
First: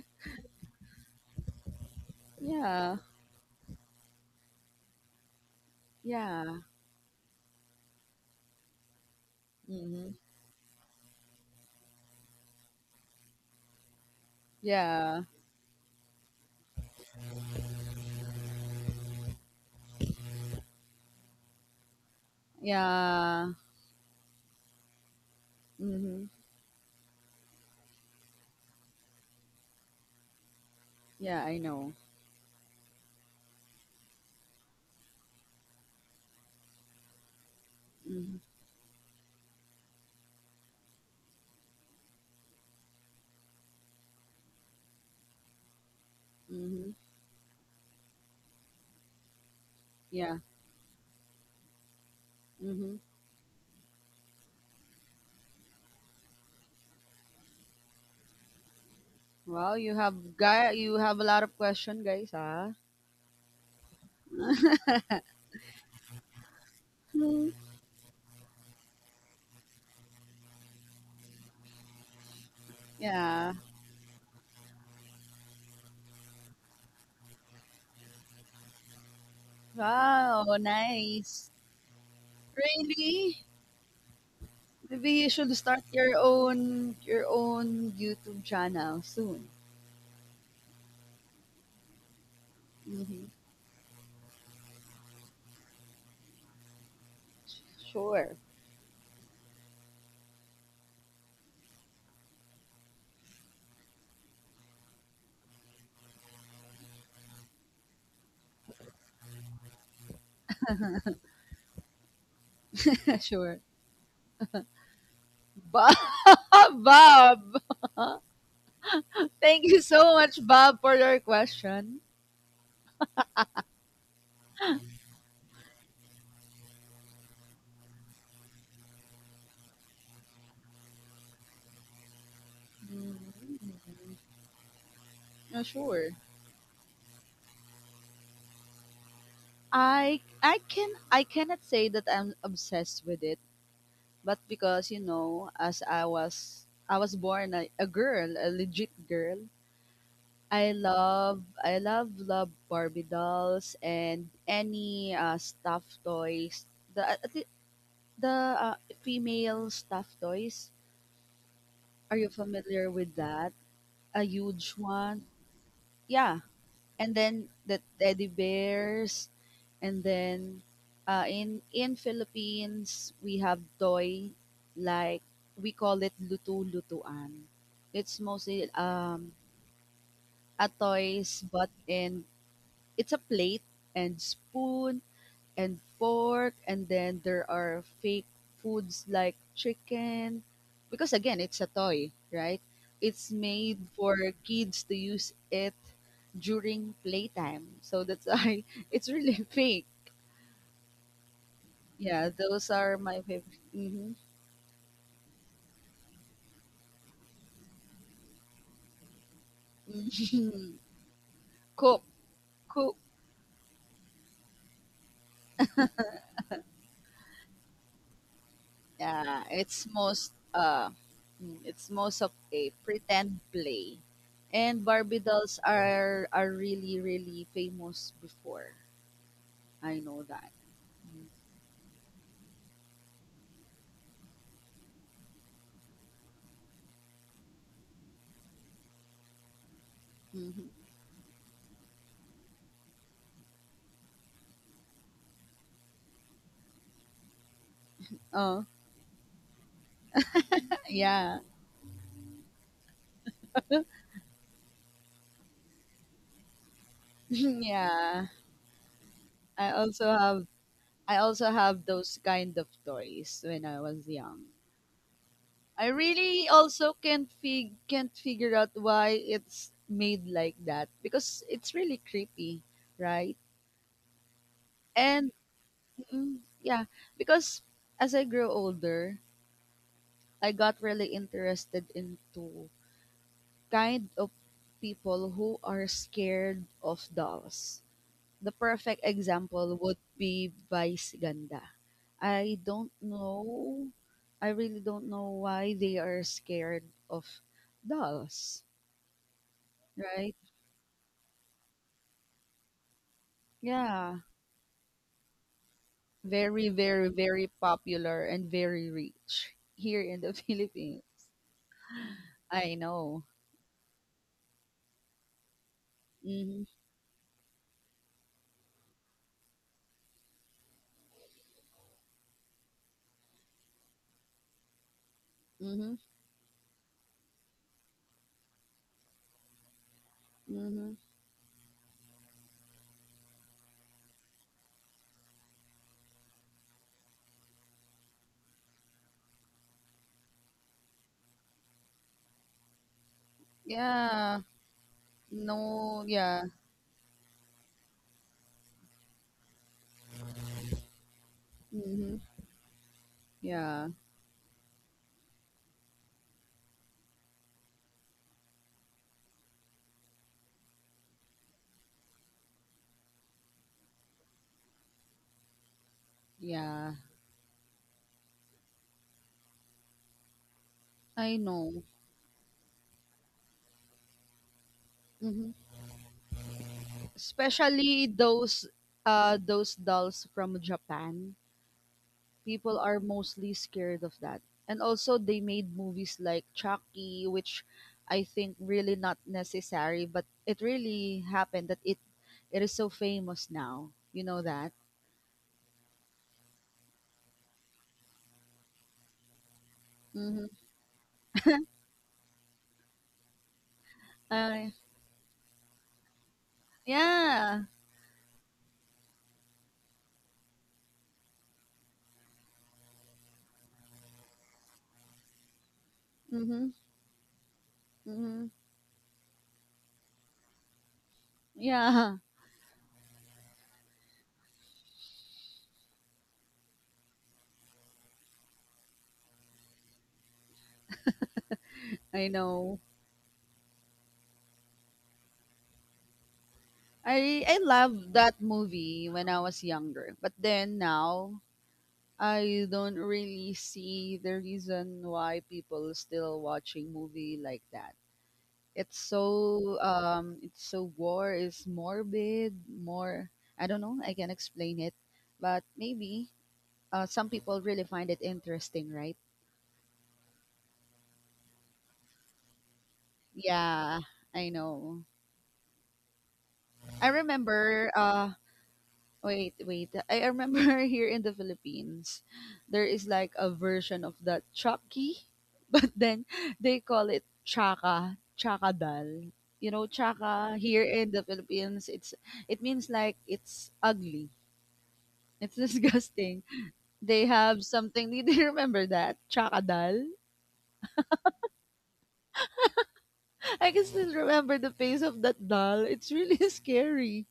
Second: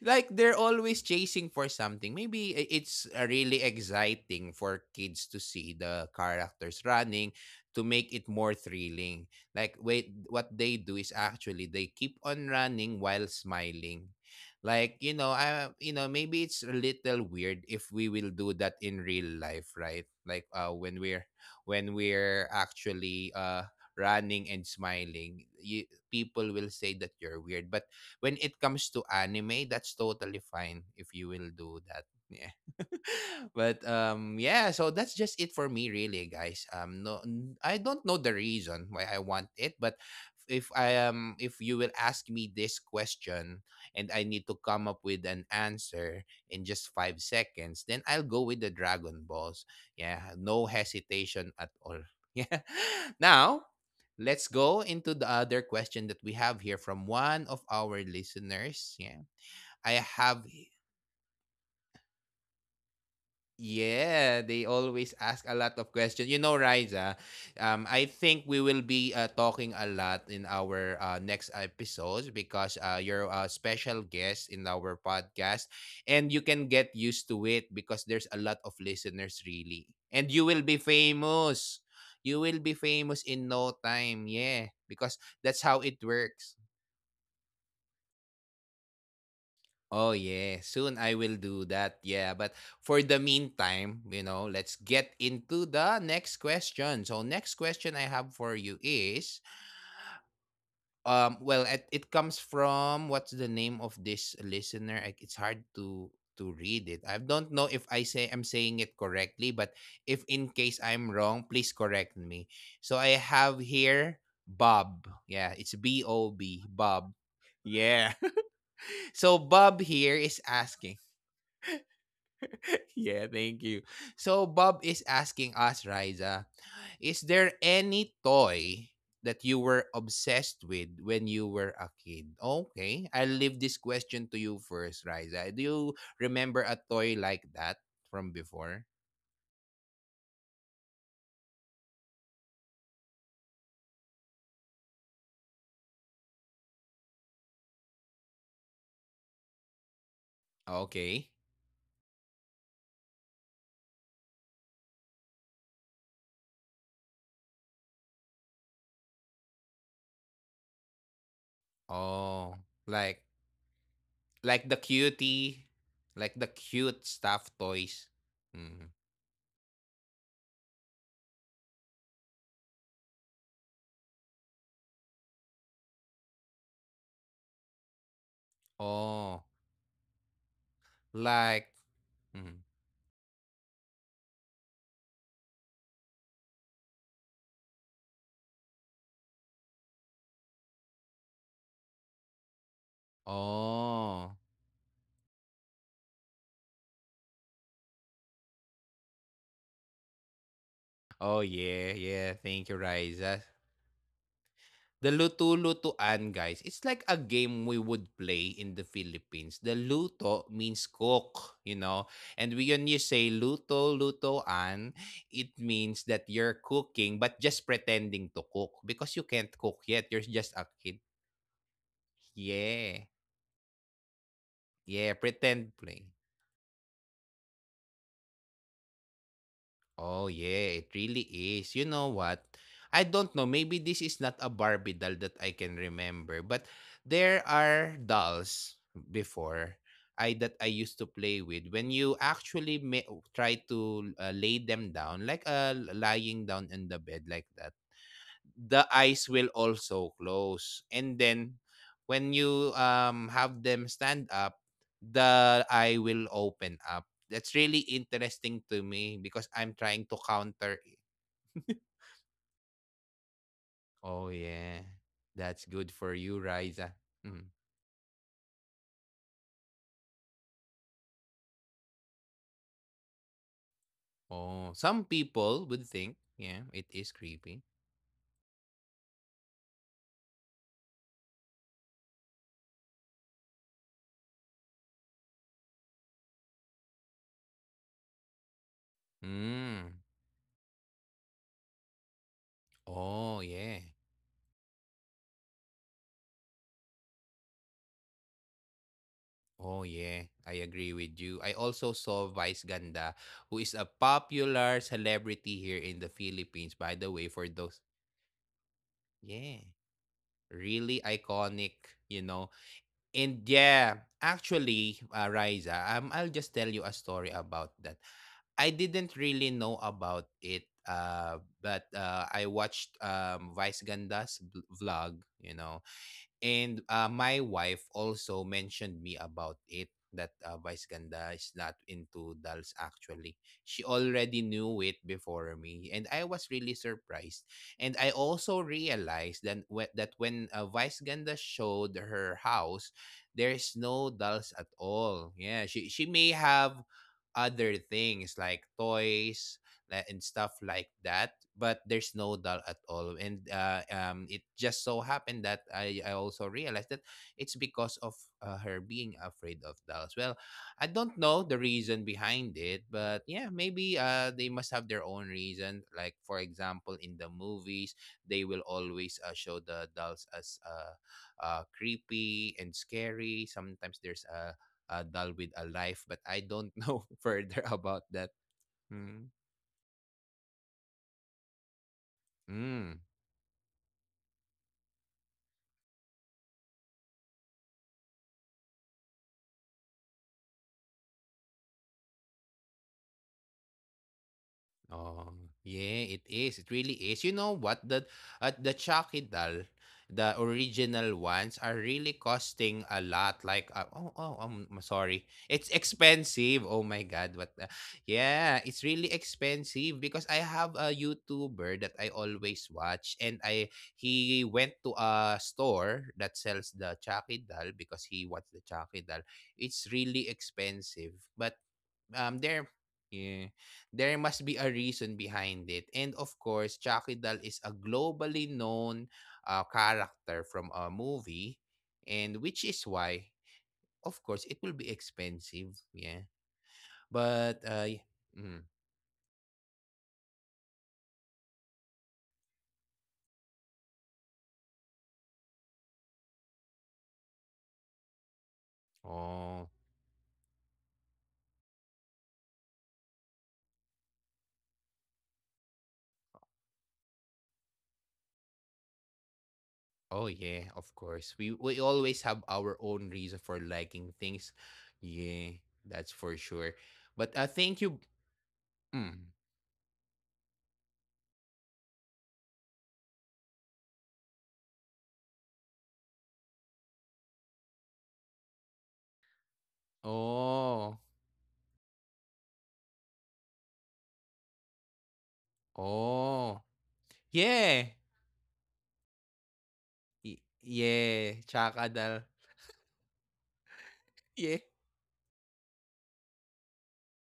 Like they're always chasing for something. Maybe
Yeah.
it's really exciting for kids to see the
Yeah.
characters running to make it more thrilling. Like wait,
Mhm.
what they do is actually they keep on running while smiling. Like you know,
Yeah.
maybe it's a little weird if we will do that in real life, right? Like when we're actually
Yeah.
running and smiling,
Mhm.
people will say that you're weird. But when it comes to anime, that's totally fine if you will
Yeah, I
do that.
know.
Yeah. [laughs] But yeah, so that's just it for me really, guys. I don't know the
Mhm.
reason why I want it, but if I am if you will ask me this question and I need to come up with an answer in just
Mhm.
5 seconds, then I'll go with the Dragon Balls. Yeah,
Yeah.
no hesitation at all. [laughs] Yeah.
Mhm.
Now, let's go into the other question that we have here from one of our listeners. Yeah.
Wow,
I
you
have
have guy you have a lot of question, guys, ah.
yeah, they always ask a lot of questions. You know, Riza,
Mhm.
I think we will be talking a lot in our next episodes because you're a
Yeah.
special guest in our podcast, and you can get used to it because there's a lot of listeners, really. And
Wow,
you will be
nice.
famous. You will be famous
Really?
in no time. Yeah,
Maybe
because
you should
that's
start
how it
your
works.
own your own YouTube channel soon.
Oh yeah, soon I will do that. Yeah, but for the
Mhm.
meantime, you know, let's get into the next question. So next question I have
Sure.
for you is well it comes from what's the name of this listener? It's hard to read it. I don't know if I'm saying it correctly, but if in case I'm wrong, please correct me. So I
[laughs]
have
Sure.
here Bob. Yeah, it's
Bob,
B-O-B,
[laughs]
Bob. Bob.
Bob,
Yeah. [laughs] So
thank
Bob
you
here
so
is
much, Bob,
asking
for your question.
Yeah, thank you. So Bob is asking us, Riza, is there any toy that you were obsessed with when you were a kid? Okay, I'll leave this
Mhm.
question to you first, Riza. Do
Yeah,
you
sure.
remember a toy like that from before?
I cannot say that I'm obsessed with it, but because you know, as I was born a girl, a legit girl, I
Okay.
love I love love Barbie dolls and any stuffed toys. The uh, the, the female stuffed toys. Are you
Oh,
familiar
like
with that? A
the
huge one.
cutie, like the
Yeah,
cute
and
stuff
then the
toys.
teddy
Mm.
bears, and then in Philippines we have toy like we call it lutu lutuan. It's mostly
Oh,
a toys
like
but in
mm.
it's a plate and spoon and fork and then there are fake foods like chicken because again it's a toy, right? It's made for
Oh.
kids to use it during playtime, so that's [laughs] why it's really fake.
Oh yeah, yeah.
Yeah,
Thank you,
those are my
Riza.
favorite. Hmm.
The luto-lutuan, guys, it's like a game we would play in the Philippines. The luto means cook, you
[laughs]
know.
Cook,
And when you
cook.
say luto, lutoan, it means that you're cooking but just pretending to cook because you
Yeah,
can't cook
it's
yet. You're
most
just a
uh
kid.
mm, it's most of a
Yeah.
pretend play. And
Yeah,
Barbie dolls
pretend play.
are really, really famous before. I know
Oh
that.
yeah, it really is. You know what? I don't know. Maybe this is not a Barbie doll that I can remember, but there are dolls before I that I
Mhm.
used to play with. When you actually may, try to lay them down, like lying down in the bed like that,
Oh,
the eyes will also close. And
yeah.
then when you have them stand up, the eye will open up. That's
[laughs]
really
Yeah.
interesting to me because
I
I'm trying
also
to
have,
counter it.
I also
[laughs]
have those kind of toys when I was
Oh
young.
yeah. That's
I
good for you,
really
Riza.
also can't
Mm.
fig can't figure out why it's made like that because it's really creepy, right?
Oh, some
And
people would think,
mm,
yeah, it
yeah,
is creepy.
because as I grew older, I got really interested into kind of people who are scared of dolls. The perfect example
Mm.
would be Vice Ganda. I don't
Oh yeah.
know. I really don't know why they are scared of dolls,
Oh yeah,
right?
I agree with you. I also saw Vice Ganda, who is a
Yeah,
popular celebrity here in the Philippines,
very,
by the
very,
way, for
very
those
popular and very
yeah,
rich here in the [laughs]
really
Philippines.
iconic, you know.
I know.
And yeah, actually, Riza, I'll just
Mm-hmm.
tell you a story about that. I didn't really know about it, but I watched Vice Ganda's vlog, you know,
Mm-hmm.
and my wife also mentioned me about it that Vice
Mhm.
Ganda is not into dolls actually. She already knew it before me, and I was really surprised. And I also realized that that when Vice Ganda showed her house, there's no
Yeah.
dolls at all. Yeah, she
No,
may
yeah.
have other things like toys and stuff like that, but there's
Mhm.
no dull at all. And
Yeah.
it just so happened that I also realized that it's because of her being afraid of dolls. Well, I don't know the reason behind it, but yeah, maybe they must have their own reason. Like, for example,
Yeah.
in the movies they will always show the dolls as
I know.
creepy and scary. Sometimes there's a doll with a
Mhm.
life, but I don't know [laughs] further about
Especially
that. Mm.
those dolls from Japan. People
Mm.
are mostly scared of that. And also they made movies like Chucky, which I think really not necessary, but it really happened that it is so famous now. You know that?
Oh, yeah, it is. It really is. You know what? That at the Chakidal, the
Mhm.
original ones are really costing a lot. Like, I'm
Uh,
sorry. It's expensive. Oh my God. What?
yeah.
Yeah, it's really expensive because I have a YouTuber that I always watch, and I he went to a store that sells
Mhm.
the Chakidal because he wants
Mhm.
the Chakidal. It's really expensive, but
Yeah.
there yeah, there must be a reason behind it. And of course, Chucky Doll is a globally known character from a movie,
[laughs]
and
I
which is
know.
why of course it will be expensive, yeah. But
I loved that
mm.
movie when I was younger, but then now I don't really see the reason why people still watching movie like that.
Oh,
It's so war is morbid, more, I don't know, I can explain it, but maybe some people really find it interesting, right?
oh, yeah, of course. We always have our own reason for
Yeah,
liking things.
I know.
Yeah, that's for sure.
I
But thank you.
remember
Mm.
Wait, wait. I remember [laughs] here in the Philippines, there is like a version of the Chucky, [laughs] but then they call it Chaka, Chaka Dal. You know, chaka
Oh,
here in the Philippines, it means like it's ugly. It's [laughs] disgusting.
oh,
They have
yeah.
something. [laughs] Did you remember that Chaka Dal?
Y Yeah, chakadal.
I can still
Yeah.
remember the face of that doll. It's really [laughs] scary.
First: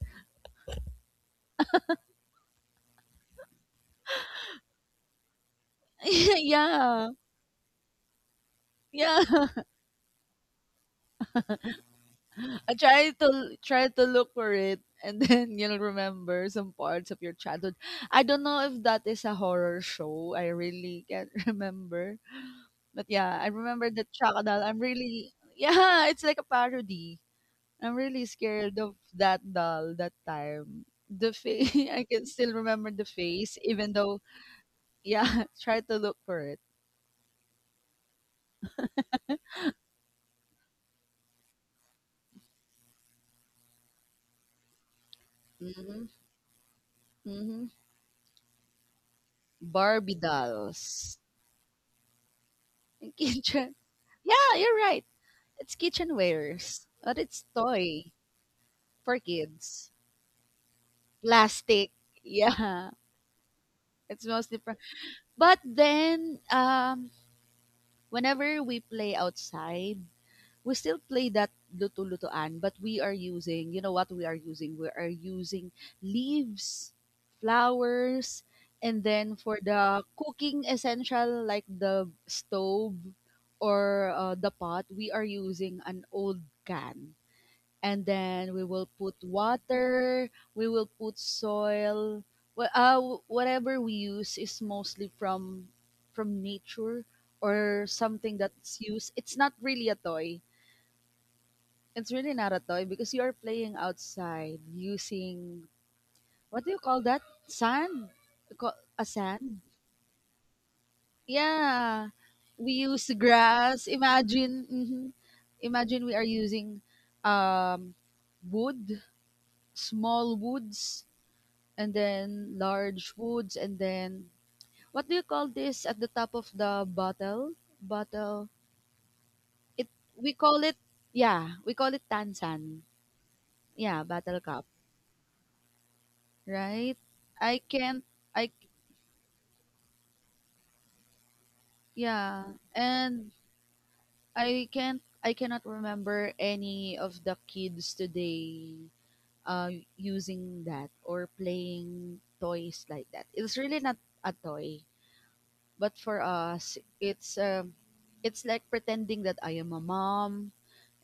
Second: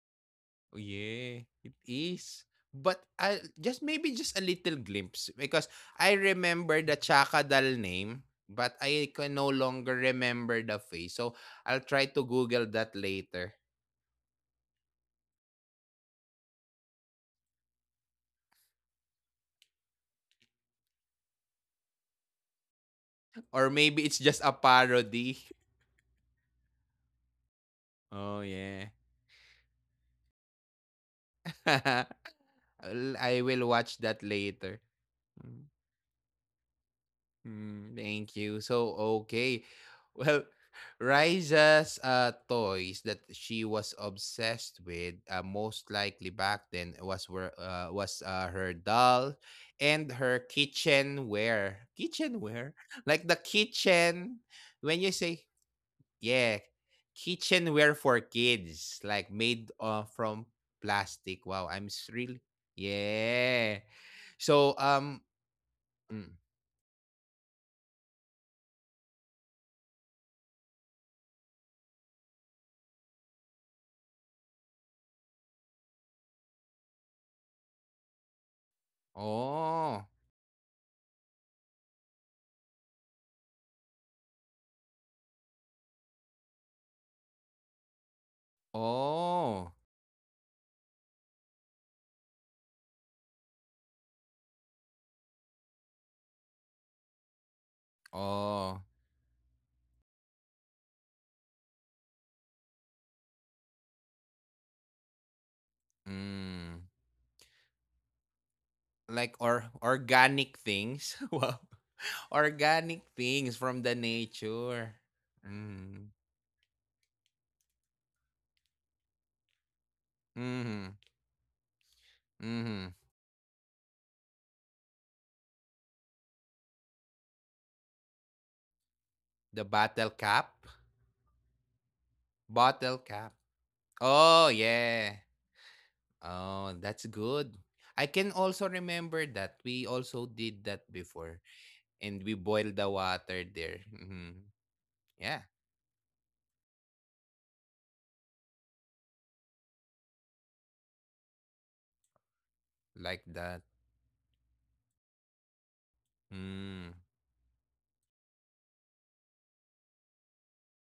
Oh, yeah, it is. But I just maybe just a little glimpse because I
[laughs]
remember the
Yeah,
chakadal name, but I can
yeah.
no longer remember the face. So I'll try to Google
I
that
try to
later.
Try to look for it and then [laughs] you'll remember some parts of your childhood. I don't know if that is a horror show. I really can't [laughs] remember. But yeah, I
Or
remember the
maybe it's just
Chaka
a
doll. I'm really
parody. [laughs]
Yeah, [laughs] it's like a parody. I'm really
Oh
scared
yeah.
of that doll that time. The face, [laughs] I can
[laughs]
still remember the
Well, I
face
will
even
watch
though,
that later.
yeah, [laughs]
Hmm.
try to look for it.
Mm, thank you. So, okay. [laughs] Well, Riza's toys that she was obsessed with, most
Mhm.
likely back then, was were,
Mhm.
uh, was uh, her doll and
Barbie
her
dolls.
kitchenware. Kitchenware? [laughs] Like the
[laughs]
kitchen,
Yeah, you're
when
right.
you say,
It's
yeah,
kitchenwares, but it's
kitchenware
toy
for kids,
for
like made
kids.
from plastic. Wow, I'm
Plastic.
thrilled.
Yeah.
Yeah.
[laughs] It's mostly
So,
pro- But
mm.
then whenever we play outside, we still play that luto-lutoan, but we are using, you know what we are using? We are using leaves, flowers, and then for the
Oh.
cooking essential like the stove or the pot, we are using an old can, and then we will put
Oh.
water, we will put soil. Whatever we use is mostly from nature, or something that's
Oh.
used, it's not really a toy. It's really not a toy, because you are playing outside using, what do you
Mm.
call that, sand? A
Like,
sand,
or organic things. [laughs] Wow.
yeah, we
Organic
use
things from
grass,
the
imagine.
nature.
Mhm.
Mm.
Imagine we are using um wood, small
Mm-hmm.
woods, and then
Mm-hmm.
large woods, and then what do you call this at the top of the bottle, bottle,
The
it,
bottle
we call
cap.
it, yeah, we call it tansan.
Bottle cap.
Yeah, bottle
Oh
cup,
yeah. Oh,
right?
that's
I
good.
can't
I can
I
also remember that. We also did that before. And
Yeah,
we boiled the
and
water there. Hmm.
I
Yeah.
cannot remember any of the kids today uh using that or playing toys like that.
Like
It's
that.
really not a toy. But for us,
Mm.
it's like pretending that I am a mom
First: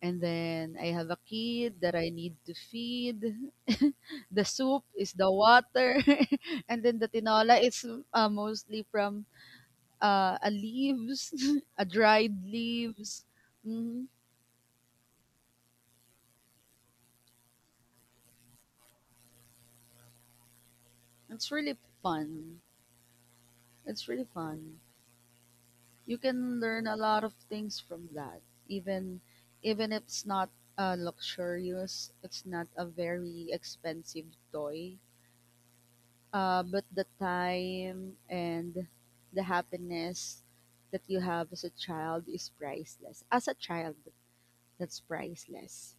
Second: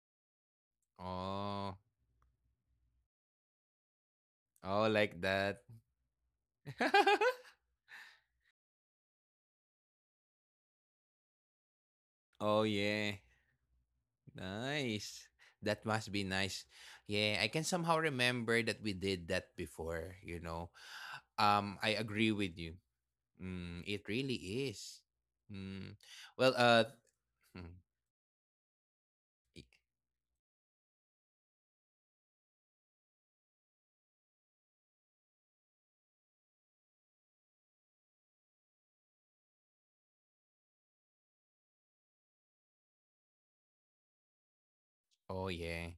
and then I have a
Oh.
kid that I need to feed. [laughs] The soup
Oh,
is
like
the
that.
water, [laughs] and then the
[laughs]
tinola is mostly from a leaves, [laughs] a dried
Oh, yeah.
leaves. Mhm.
Nice. That must be nice. Yeah, I can somehow remember that we did that before.
It's really
I agree with
fun.
you. Mm, it
It's really
really
fun.
is. Mm.
You
Well,
can learn a lot of
mm,
things from that, even
i-
even if it's not luxurious, it's not a very expensive toy, but the time and the happiness that you have as a child is priceless. As a child, that's
oh yeah.
priceless.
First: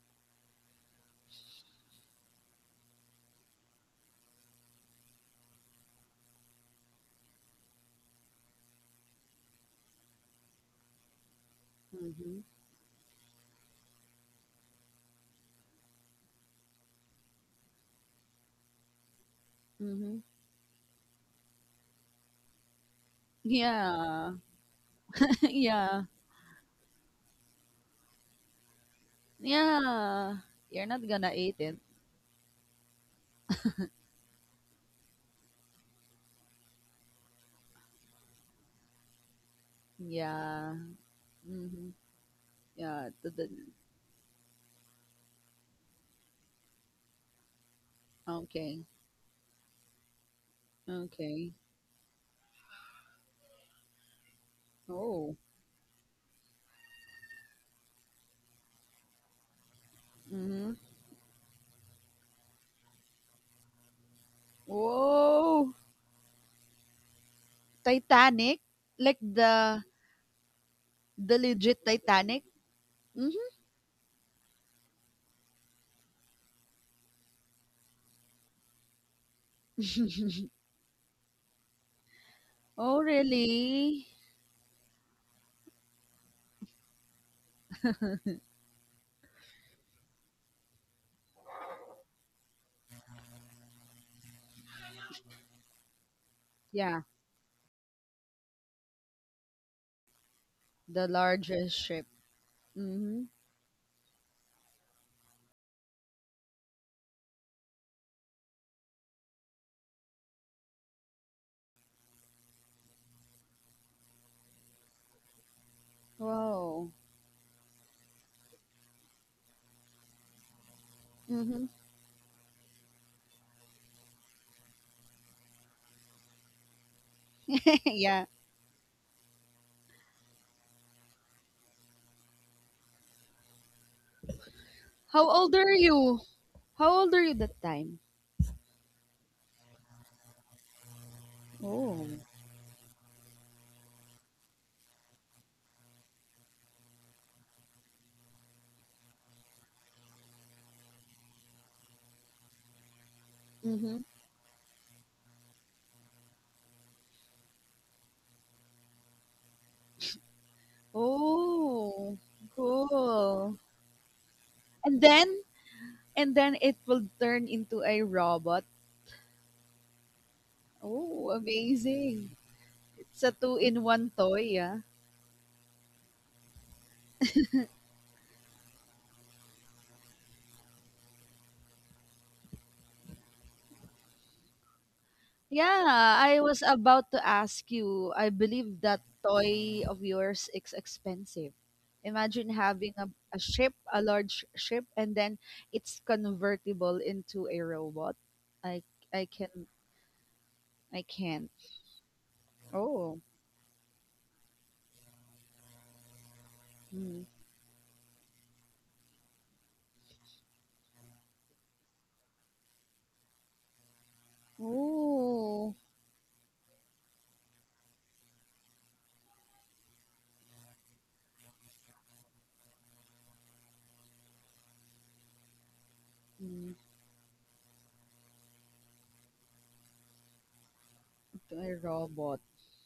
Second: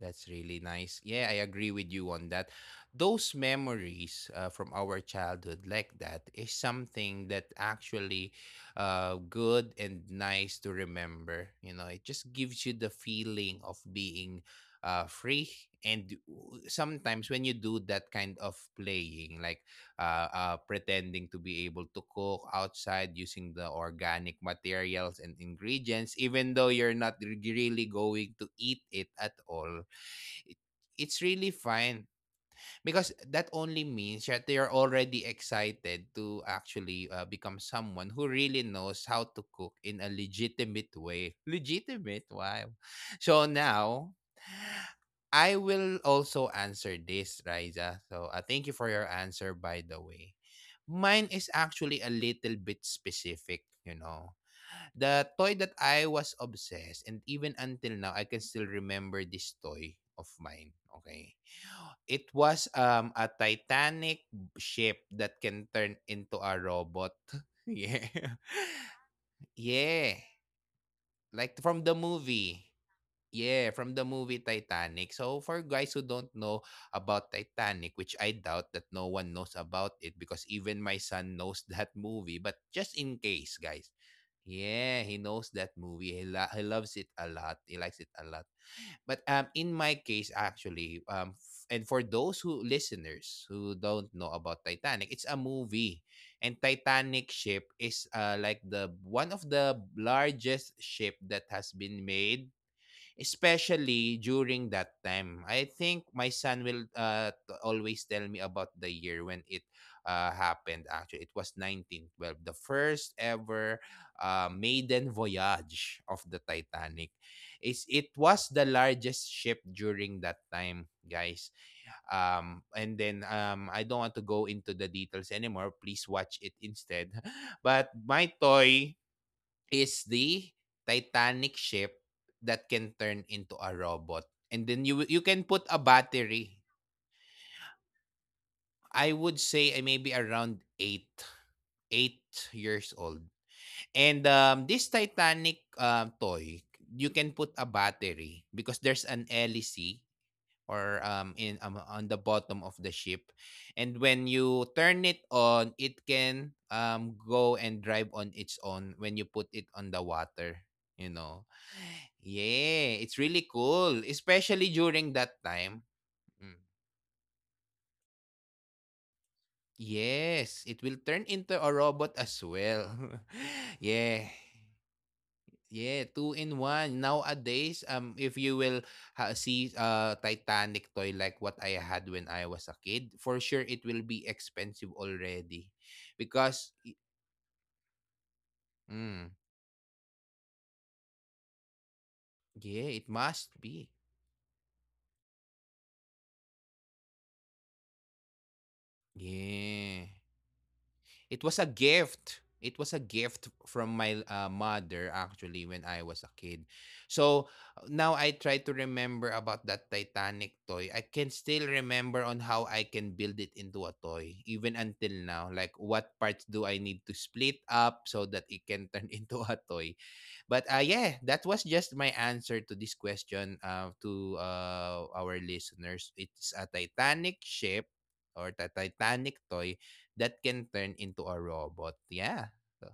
That's really nice. Yeah, I agree with you on that. Those memories, from our childhood, like that, is something that actually good and nice to remember. You know, it just
Mm-hmm.
gives you the feeling of being free. And sometimes when you do that kind of playing, like,
Mm-hmm.
pretending to be able to cook outside using the
Yeah.
organic materials and
[laughs] Yeah,
ingredients, even though you're not really going to eat it at all,
yeah,
it,
you're not
it's
gonna
really
eat it,
fine, because that only means that they are already excited to actually become someone who really knows how to cook in a
yeah.
legitimate way. [laughs]
Mm-hmm.
Legitimate, wow.
Yeah, to
So
the
now I will also answer this, Riza. So, thank you for
okay.
your answer, by the way. Mine is
Okay.
actually a little bit specific. The
Oh.
toy that I was obsessed and even until now I can still remember this toy of mine,
Mhm.
okay? It was a Titanic ship that can
Whoa.
turn into a robot. [laughs] Yeah. [laughs]
Titanic? Like
Yeah.
the
Like from
legit
the
Titanic?
movie.
Mhm.
Yeah, from the movie Titanic. So for guys who don't know about Titanic, which I doubt that no one knows about it, because even my son knows [laughs] that movie, but just
Oh,
in case, guys.
really?
Yeah, he knows that movie. He loves it a lot. He likes it a lot. But in my case actually, and for those who listeners who don't know about Titanic, it's a movie. And
Yeah,
Titanic ship is like the one of the largest
the
ship that has
largest
been
ship.
made,
Mhm.
especially during that time. I think my son will always tell me about the year when it happened. Actually, it was 1912, the first ever maiden voyage of the
Wow.
Titanic. Is it was the largest ship during that time, guys.
Mhm.
And then, I don't want to go into the details anymore. Please watch it instead. [laughs]
[laughs]
But
Yeah.
my toy is the Titanic ship that can turn into a robot. And then you
How
can
old
put
are
a
you?
battery.
How old are you that time?
I would say I maybe around eight
Oh.
eight years old. And, this Titanic toy, you can put a battery because there's an LEC, or in on the bottom of the ship. And
Mhm.
when you turn it on, it can, go and drive on its own when you put it on the water. You know,
Oh.
yeah, it's really
Cool.
cool, especially
And
during that
then,
time.
and
Mm.
then it will turn into a robot.
Yes, it will turn
Oh,
into a robot
amazing.
as well.
It's a
[laughs]
two-in-one
Yeah.
toy, yeah.
Yeah, two in one. Nowadays, if you will see Titanic toy like what I had when I was a kid, for sure it will be expensive already,
Yeah, I
because,
was about to ask you. I believe that
mm,
toy of yours is expensive. Imagine
yeah,
having
it must
a ship,
be.
a large ship, and then it's convertible into a robot. I I can
Yeah.
I
It was
can't.
a gift. It was a
Oh.
gift from my, mother actually when I was a kid.
Mm.
So now I try to remember about that Titanic toy. I can still remember on how I can build it into a toy even until now. Like,
Ooh.
what parts do I need to split up so that it can turn [laughs] into a toy? But, yeah, that was just my answer to this question, to our listeners. It's a
Mm,
Titanic ship or a Titanic toy that can turn into a
to a
robot. Yeah.
robot.
So,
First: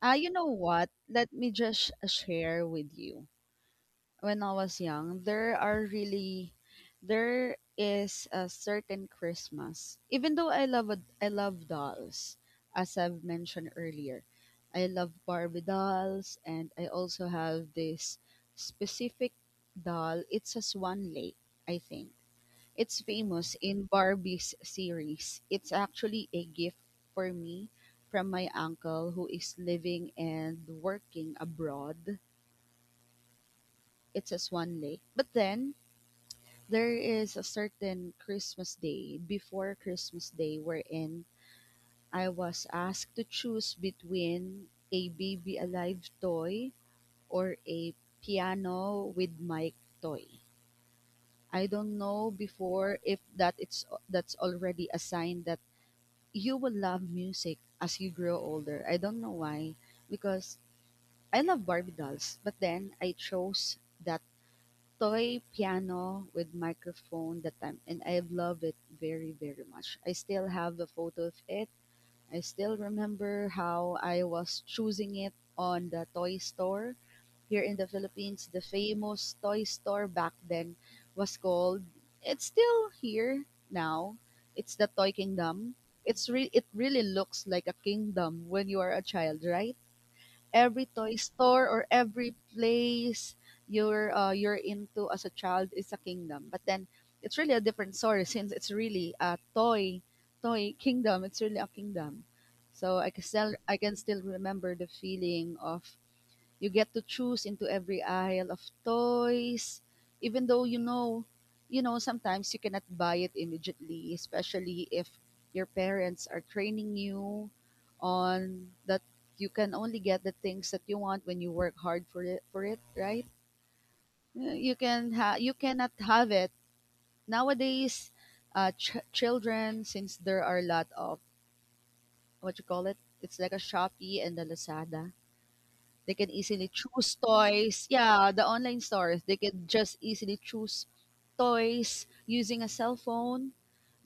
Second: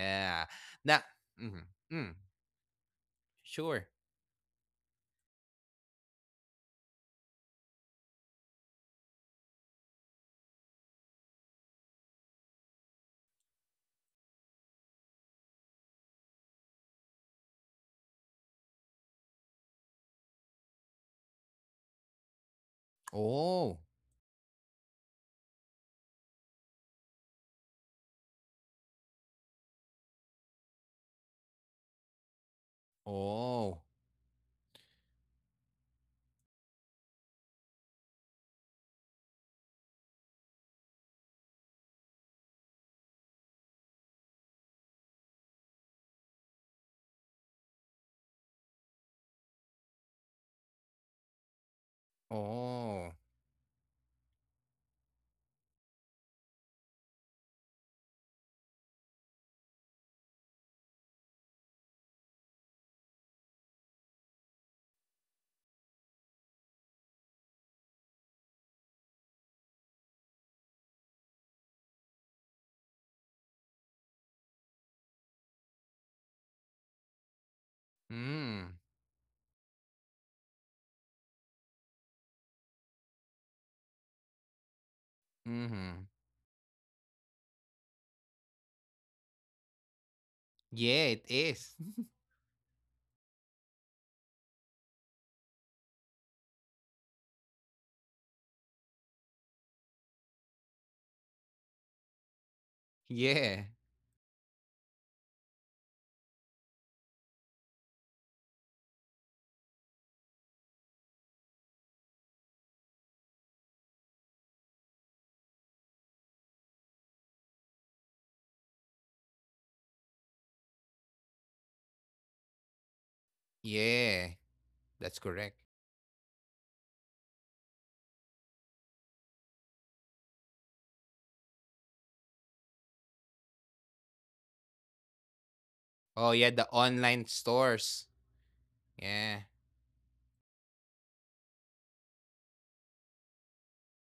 Ah, you know what?
Now,
Let me
mhm,
just
mm,
share with you.
sure.
When I was young, there are really, there is a certain Christmas. Even though I love dolls, as I've mentioned earlier, I love Barbie dolls, and I also have this specific doll. It's a Swan Lake, I think. It's famous
Oh,
in Barbie's series. It's actually a gift for me from my uncle who is living and working abroad.
oh,
It's a Swan Lake. But then there is a certain Christmas day before Christmas Day wherein I was asked to choose between a baby alive toy or a piano with mic toy. I don't know before
oh.
if that's already a sign that you will love music as you grow older. I don't know why, because I love Barbie dolls, but then I chose that toy piano with microphone that time and I love it very, very much. I still have the photo of it. I still remember how I was choosing it on the toy store here in the Philippines. The
Mm,
famous toy store back then was called, it's still here now. It's the Toy Kingdom.
mm-hmm.
It really looks like a kingdom when you are a child, right? Every
Yeah,
toy
it
store
is.
or
[laughs]
every place you're into as a child is a kingdom. But then it's really a different story [laughs] since it's really a toy kingdom. It's really a kingdom. So I can still
Yeah,
I can still remember the feeling of, you get to choose into every aisle of toys, even though you know, sometimes you cannot buy it immediately, especially if your parents are training you on that, you can only get the things that you want when you work hard for it, right?
yeah. That's
You
correct.
cannot have it nowadays, children, since there are a lot of, what you call it, it's like a Shopee and a Lazada. They can
Oh, yeah, the
easily choose
online
toys.
stores.
Yeah, the online stores, they
Yeah.
can just easily choose toys using a cell phone.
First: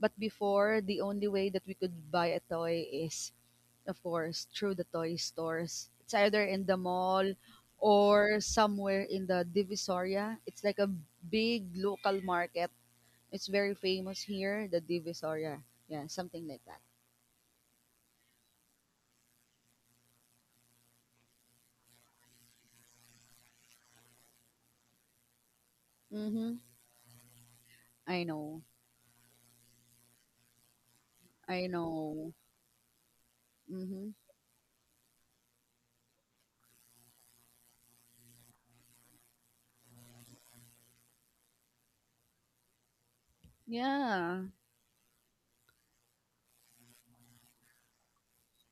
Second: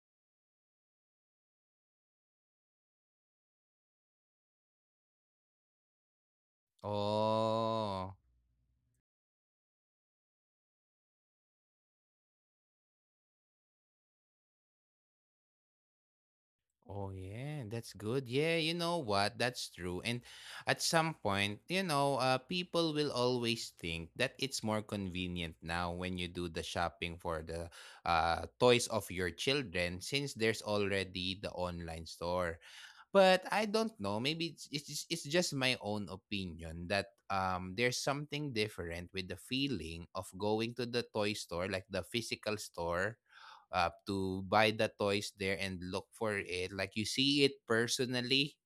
But before, the only way that we could buy a toy is, of course, through the toy stores. It's either in the mall
Oh.
or somewhere in the Divisoria. It's like a big local market. It's very famous here, the Divisoria. Yeah, something like that.
Oh yeah, that's good. Yeah, you know what? That's true. And at some point, you know, people will always think that it's more convenient now when you do
Mm-hmm.
the shopping for the,
I know.
toys of your children since there's already the
I
online
know.
store. But I don't
Mm-hmm.
know. Maybe it's just my own opinion that there's something different with the feeling of going to the toy store, like the physical store, to
Yeah.
buy the toys there and look for it. Like, you see it personally,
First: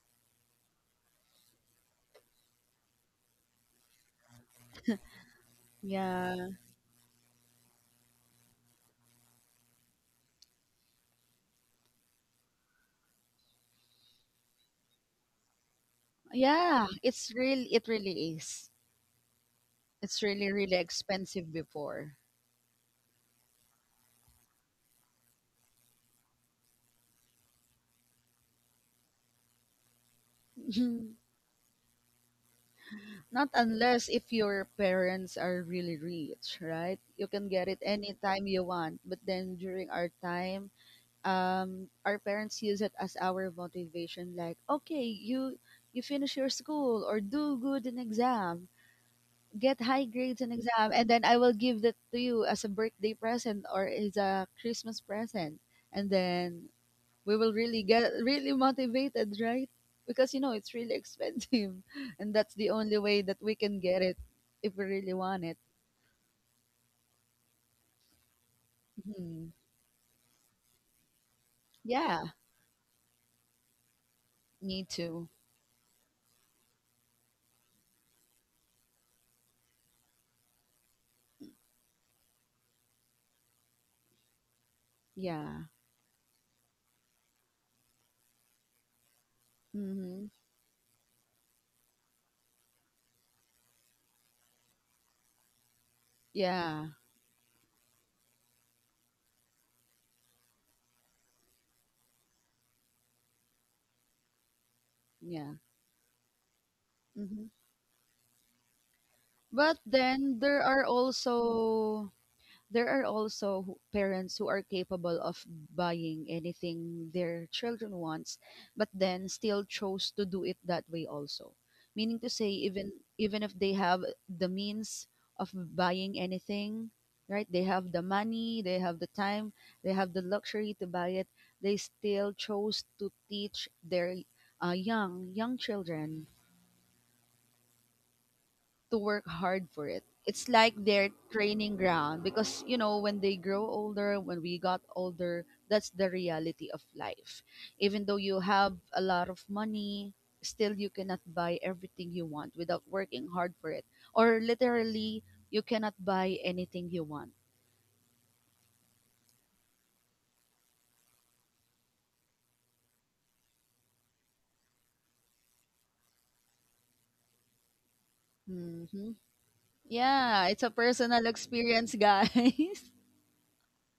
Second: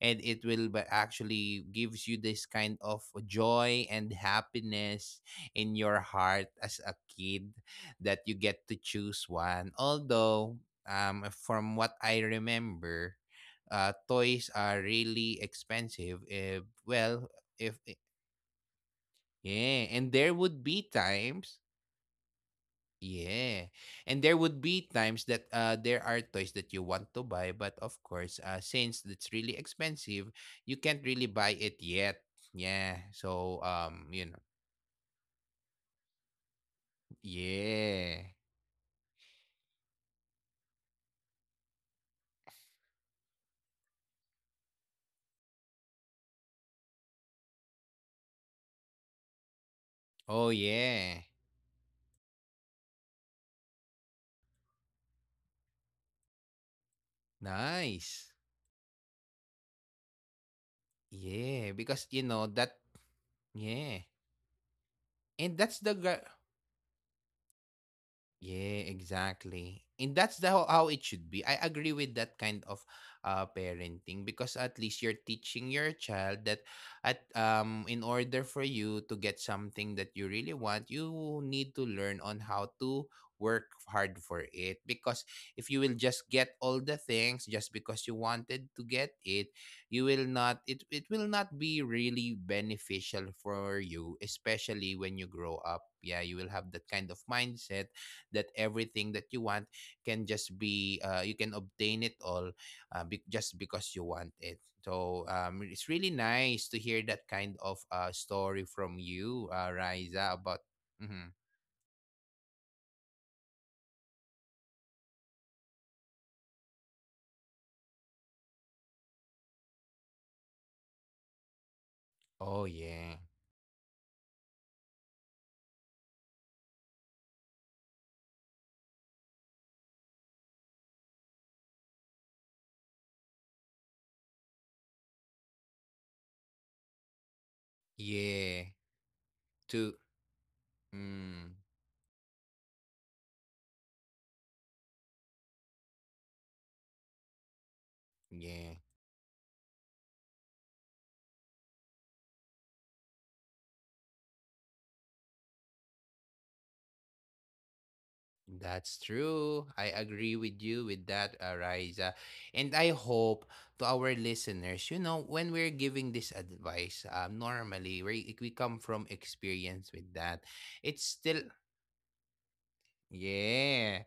and it will actually gives you this kind of joy and happiness in your
Yeah.
heart as a kid, that you get to choose one. Although, from what I remember, toys are really expensive. If,
Yeah, it's
well,
real
if
it
eh,
really is.
yeah, and
It's
there
really,
would
really
be
expensive
times,
before.
yeah, and there would be times that, there are toys that you want to buy, but of course, since it's really expensive, you can't really
[laughs]
buy it yet. Yeah,
Not
so,
unless if your parents are really rich, right? You can get it
yeah,
anytime you want. But then during our time, our parents use it as our motivation. Like, okay, you finish your school or do good in exam, get high grades in
oh
exam, and then
yeah,
I will give that to you as a birthday present or as a Christmas present. And then we will really get
nice,
really motivated, right? Because you know it's really expensive,
yeah, because
[laughs]
you
and
know
that's the
that,
only way that we can get
yeah,
it if we really want it.
and that's the guy. Yeah,
Mhm.
exactly. And that's the, how it should be. I agree with
Yeah,
that kind of, parenting, because at
need
least you're
to.
teaching your child that, at in order for you to get something that you really want, you need to learn on how to work hard for it, because
Yeah.
if you will just get all the things just because you wanted to get it, you will
hmm
not it will not be really beneficial for you, especially when you grow up. Yeah, you will have
Yeah.
that kind of mindset, that everything that you want can just be, you can obtain it all, just because you want it. So,
Yeah.
it's really nice to hear that
hmm
kind of, story from you,
But
Riza,
then there
about.
are
Mhm.
also. There are also parents who are capable of buying anything their children wants, but then still chose to do it that way also. Meaning to say,
Oh
even
yeah.
even if they have the means of buying anything, right? They have the money, they have the time, they have the luxury to buy it. They still chose to teach their young children
Yeah,
to work hard for
to
it. It's like their
mm,
training ground because you know when they grow older, when we got older, that's the reality of life. Even though you
yeah.
have a lot of money, still you cannot buy everything you want without working hard for it. Or literally, you cannot buy anything you want.
That's true. I agree with you with that, Ariza. And I hope, to our listeners, you know, when we're giving this advice, normally, we come
hmm
from experience with that.
Yeah, it's a
It's
personal
still,
experience, guys. [laughs]
yeah.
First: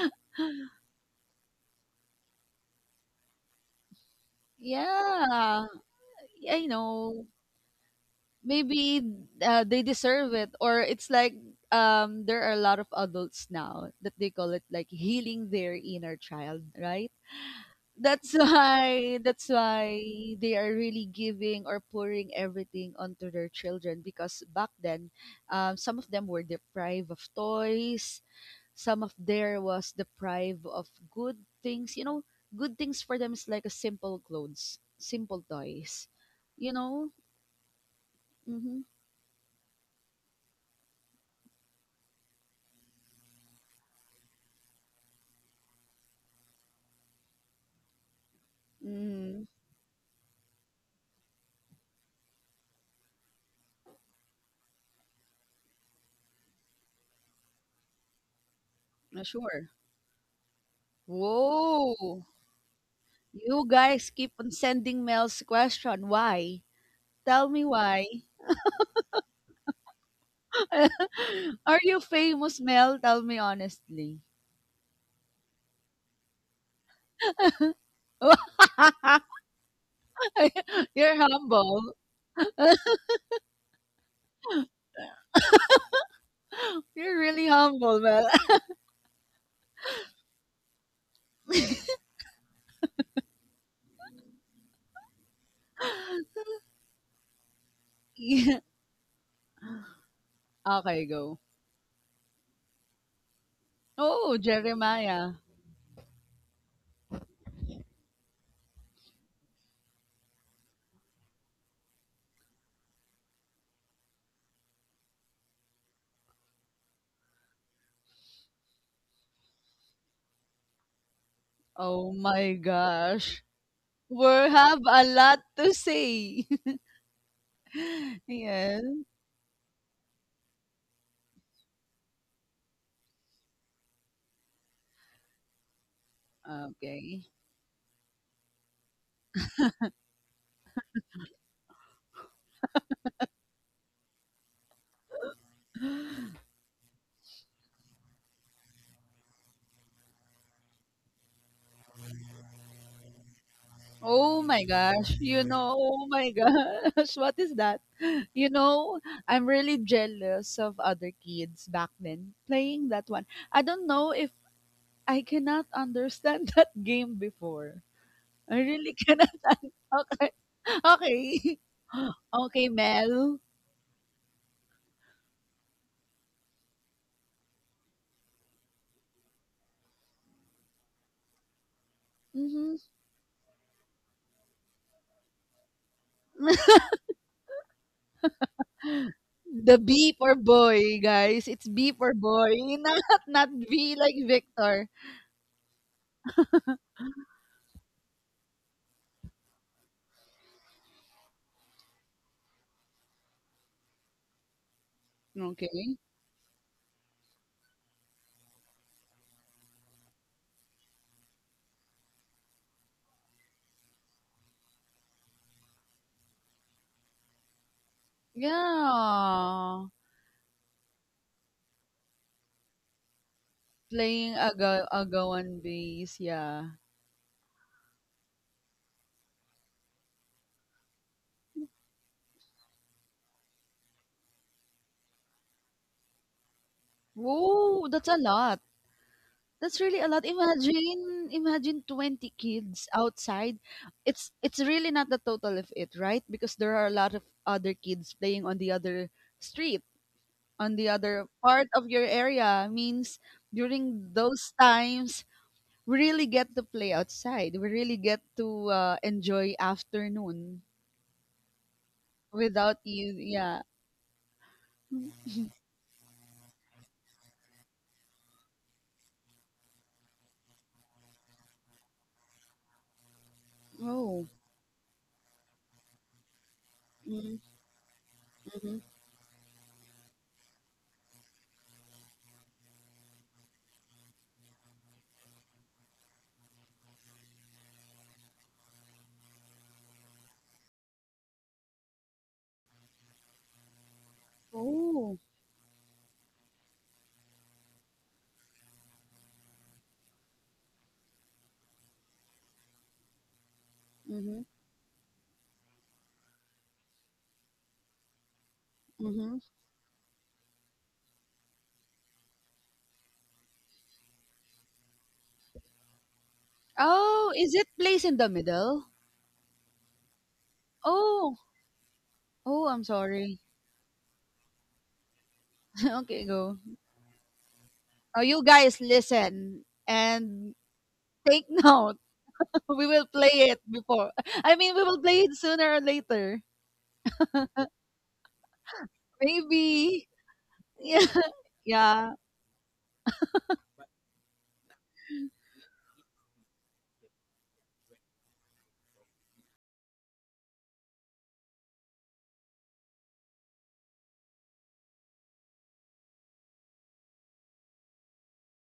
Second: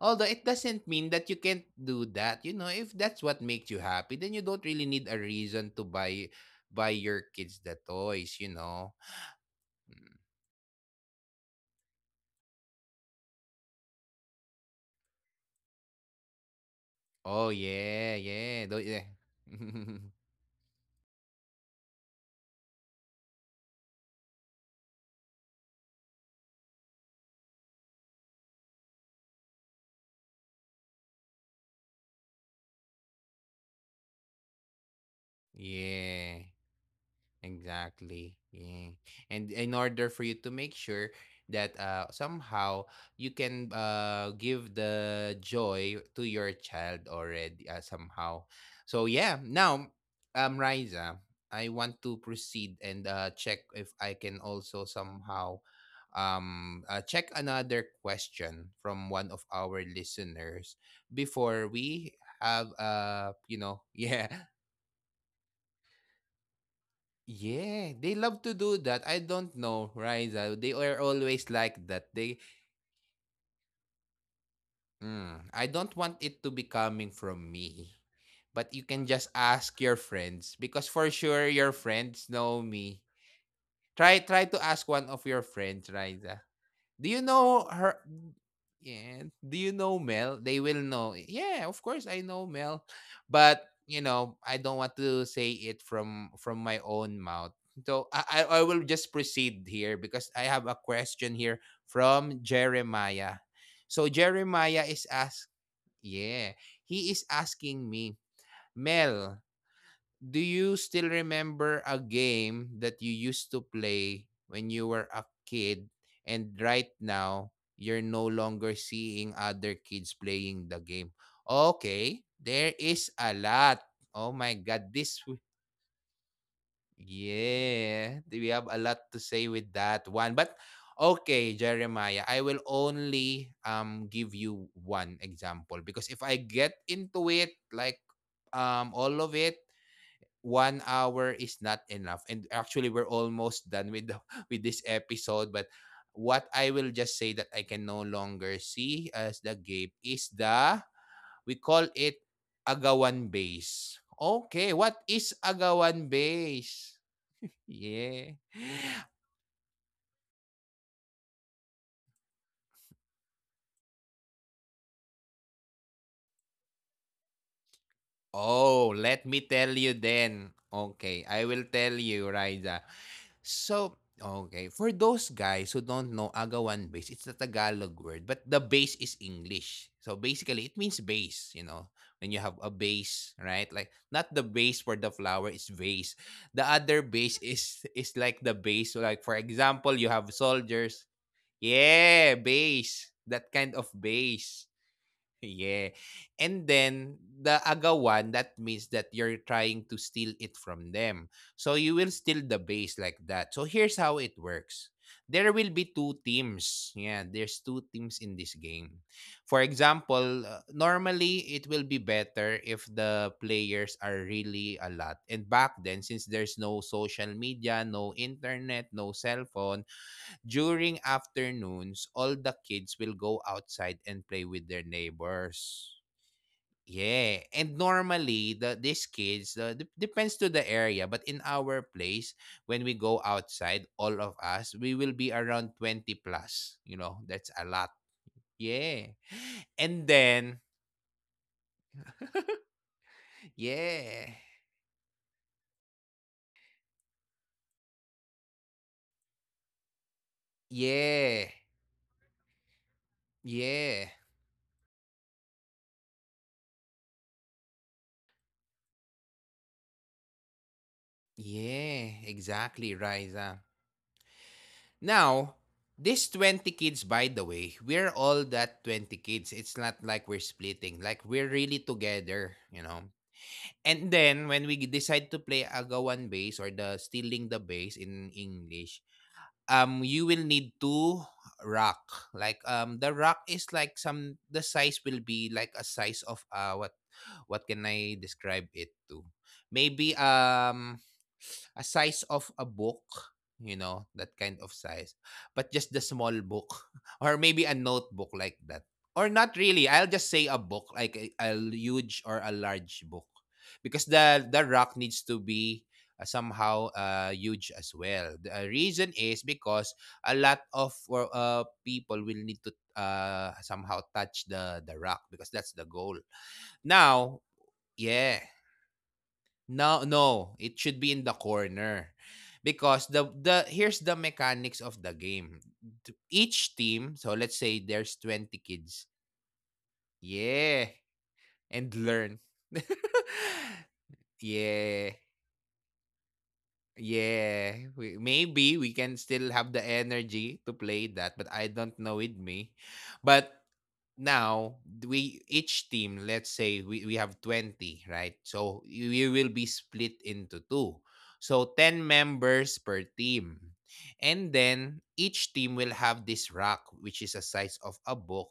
Although it doesn't mean that you can't do that. You know, if that's what makes you happy, then you don't really need a
Yeah,
reason to buy
I
buy
know.
your kids the toys.
Maybe they
Mm.
deserve it, or it's like there are a lot of adults now that they call it like healing their inner child, right?
Oh, yeah,
that's
yeah. Yeah.
why that's why
[laughs]
they are really giving or pouring everything onto their children because back then, some of them were deprived of toys, some of there was deprived of good things, you know. Good things for them is like a simple clothes, simple toys,
Yeah.
you know.
Exactly.
Mm-hmm.
Yeah. And in order for you to make sure that, somehow you can, give the joy to your child already, somehow. So yeah,
Mm-hmm.
now, Riza, I want to proceed and, check if I can also somehow, check another question from one of
Sure.
our listeners before we
Whoa.
have,
You
[laughs]
guys
yeah.
keep on sending Mel's question. Why? Tell me
Yeah,
why.
they love to do that. I don't know, Riza. They are always
[laughs]
like
Are you
that.
famous, Mel? Tell me honestly.
I don't want it to be coming from me.
[laughs]
But you can just ask your friends because for
You're
sure your
humble.
friends know me. Try to ask one of your friends, Riza. Do
You're
you
really
know
humble,
her?
Mel.
Yeah. Do you know Mel? They will know. Yeah, of course I know Mel, but you know I don't want to say it from
[laughs]
my own mouth. So I
Yeah.
I I will just proceed here because I have a
Okay, go.
question here from Jeremiah. So
Oh,
Jeremiah is
Jeremiah.
ask. Yeah, he is asking me, Mel, do you still remember a game that you used to play when you were a kid and right now you're no longer seeing other kids playing the game?
Oh
Okay,
my
there is a
gosh.
lot.
We
Oh my
have
god,
a lot to say. [laughs]
yeah, we have a lot
yes.
to say with that one. But okay, Jeremiah, I will only give you one example because if I get
Okay.
into it like all of it, 1 hour is not enough. And actually, we're almost done with [laughs] with this episode. But what I will just say that I can no longer see as the gape is the we call it agawan base.
Oh my
Okay, what
gosh,
is
you know, oh
agawan
my [laughs]
base?
gosh, what is that?
Yeah.
You know,
[gasps]
I'm really jealous of other kids back then playing that one. I don't know if I cannot understand [laughs] that game before. I really
Oh,
cannot.
let me tell
[laughs]
you
Okay.
then. Okay, I
Okay.
will tell
[gasps]
you,
Okay,
Raisa.
Mel.
So, okay. For those guys who don't know agawan base, it's a Tagalog word, but the base is English. So basically, it means base, when you have
hmm
a base, right? Like, not the base for the flower, it's vase. The other base is [laughs] is like the base. So, like, for
The
example,
B
you have
for boy,
soldiers.
guys. It's B for
Yeah,
boy, [laughs] not
base.
not
That kind of
V like
base.
Victor.
[laughs] Yeah. And then the agawan, that means that you're trying to steal it from them. So you will steal the base like that. So here's how it works. There will
Okay.
be two teams. Yeah, there's two teams in this game. For example, normally it will be better if the players are really a lot. And back then, since there's no social media, no internet, no cell
Yeah.
phone. During afternoons, all the kids will go outside
Playing
and play with their
agawan
neighbors.
base, yeah.
Yeah, and normally these kids depends to the area, but in our place, when we go outside, all of us we will be around 20 plus. You know, that's a
Whoa,
lot.
that's a lot.
Yeah,
That's really a
and
lot.
then
Imagine, imagine 20 kids outside.
yeah,
It's really not the total of it, right? Because there are a lot of other kids playing on the other street, on the other
yeah,
part of your area. Means during
yeah,
those times, we really get to play outside. We really get to enjoy afternoon
yeah,
without
exactly,
you. Yeah.
Riza. Now, these 20 kids, by the way, we're all that 20 kids. It's not like we're splitting. Like, we're really together, you know? And
Oh.
then, when we decide to play agawan bass or the
Mm-hmm.
stealing the bass in English, you will need to rock like the rock is like some, the size will be like a size of what can I describe it to, maybe a size of a book, you know, that kind of
Oh.
size, but just the small book. [laughs] Or maybe a notebook like that, or not really, I'll just say a book like a huge or a large book, because the rock needs to be somehow huge as well. The reason
Mm-hmm.
is because a lot of people will need to somehow touch the rock, because that's the goal.
Oh,
Now,
is it place in the
yeah,
middle?
no, no, it should be
Oh,
in the corner
oh, I'm
because
sorry.
the here's the mechanics of the game.
[laughs] okay, go.
Each team, so let's say
Oh,
there's
you
20
guys
kids.
listen and
Yeah,
take note.
and learn.
[laughs] we
[laughs]
will play it before. I mean, we will play
yeah.
it sooner or later.
Yeah, we, maybe we can still have the
Maybe.
energy to
Yeah.
play
[laughs]
that, but I don't
Yeah.
know with me. But now, we each team, let's say we have 20, right? So you will be split into two. So 10 members per team. And then each team will have this rack, which is a size of a book,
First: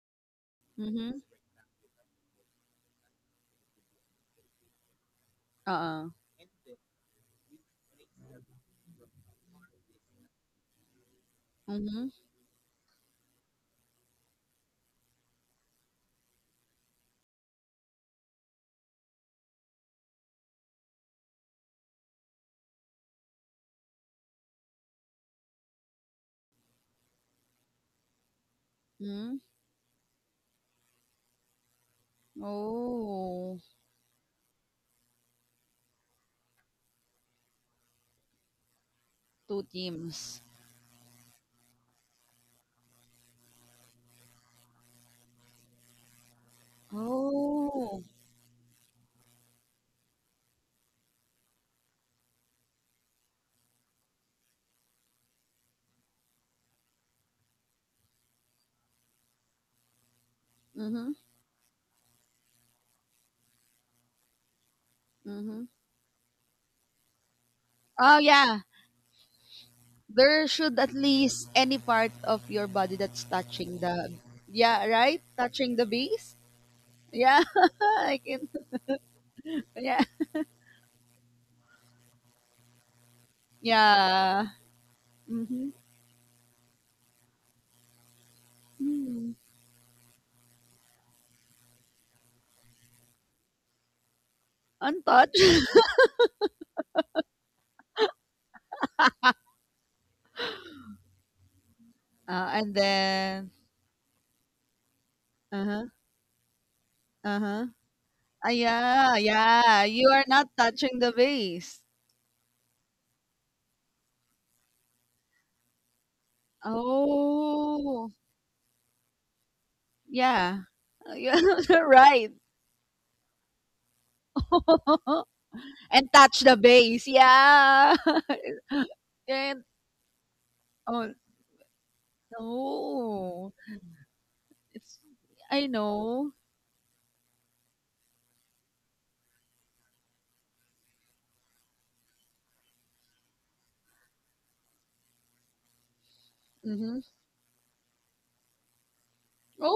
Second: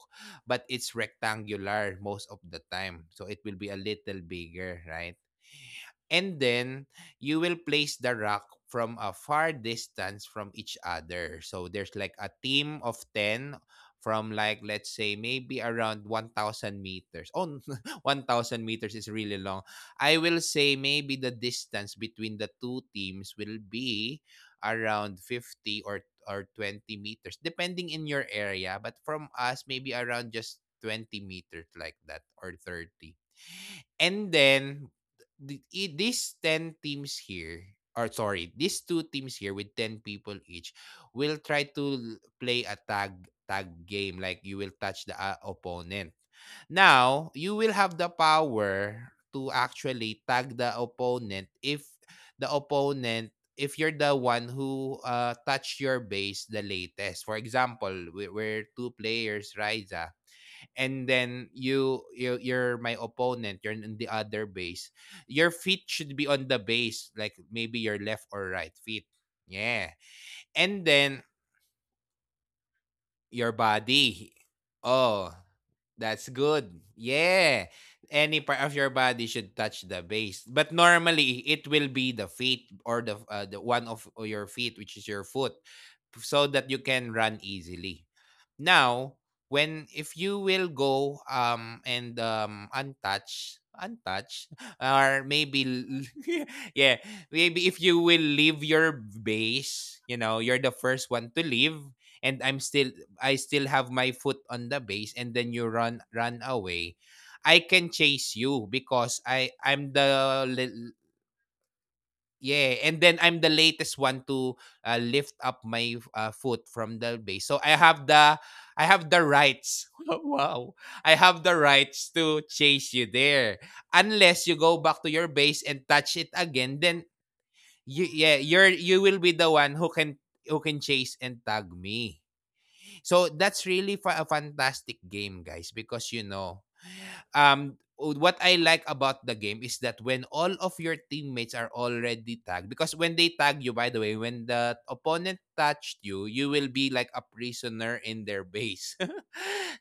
but it's
Mhm.
rectangular most of the time. So it will be a little bigger, right?
Uh-uh.
And then you will place the rock from a far distance from each other. So there's like
Mhm.
a team of ten from, like, let's say maybe around 1,000 meters. Oh, [laughs] 1,000 meters is really long. I will say maybe the distance between the two teams will be around 50 or 20 meters depending in your area, but from
Mhm.
us maybe around just 20 meters like that or 30.
Oh,
And then these 10 teams here, or sorry, these two teams here
two
with 10 people
teams.
each will try to play a tag game, like you will touch the opponent. Now, you will have the
Oh.
power to actually tag the opponent if you're the one who touch your base the latest. For example, we're two players, Riza, and
Mhm.
then you're my opponent. You're in the other base. Your
Mhm.
feet should be on the base, like maybe your
Oh
left or
yeah.
right feet. Yeah.
There should
And
at
then
least any part of your body that's
your
touching the
body.
yeah, right,
Oh,
touching the
that's
base,
good.
yeah.
Yeah.
[laughs] I
Any
can,
part of your body should touch the
yeah,
base, but normally it will be the feet or the one of
yeah.
your feet, which is your foot,
Mm-hmm.
so that you can run easily. Now,
Mm.
when if you will go and untouched, [laughs] or
Untouched.
maybe [laughs] yeah, maybe if you will leave your base, you're the first one to leave,
[laughs]
and i'm
And
still i
then
still have my foot on the base, and then you
uh-huh,
run away. I
uh-huh.
can chase
Ah,
you
yeah,
because i
yeah,
i'm
you
the.
are not touching the base.
Yeah, and then I'm the latest one to lift up my foot from the base. So I have
Oh,
the rights. [laughs]
yeah.
Wow. I have
Yeah.
the
[laughs]
rights
right.
to chase you there. Unless you go back to your
[laughs]
base and
And
touch it
touch the
again, then
base, yeah.
yeah, you will be
[laughs]
the
and
one who can
oh
chase and tag me. So
no.
that's really a fantastic
It's
game,
I
guys, because
know.
um what I like about the game is that when all of your teammates are already tagged, because when they tag you, by the way, when the opponent touched you, you will be
Mhm.
like a prisoner in their base. [laughs]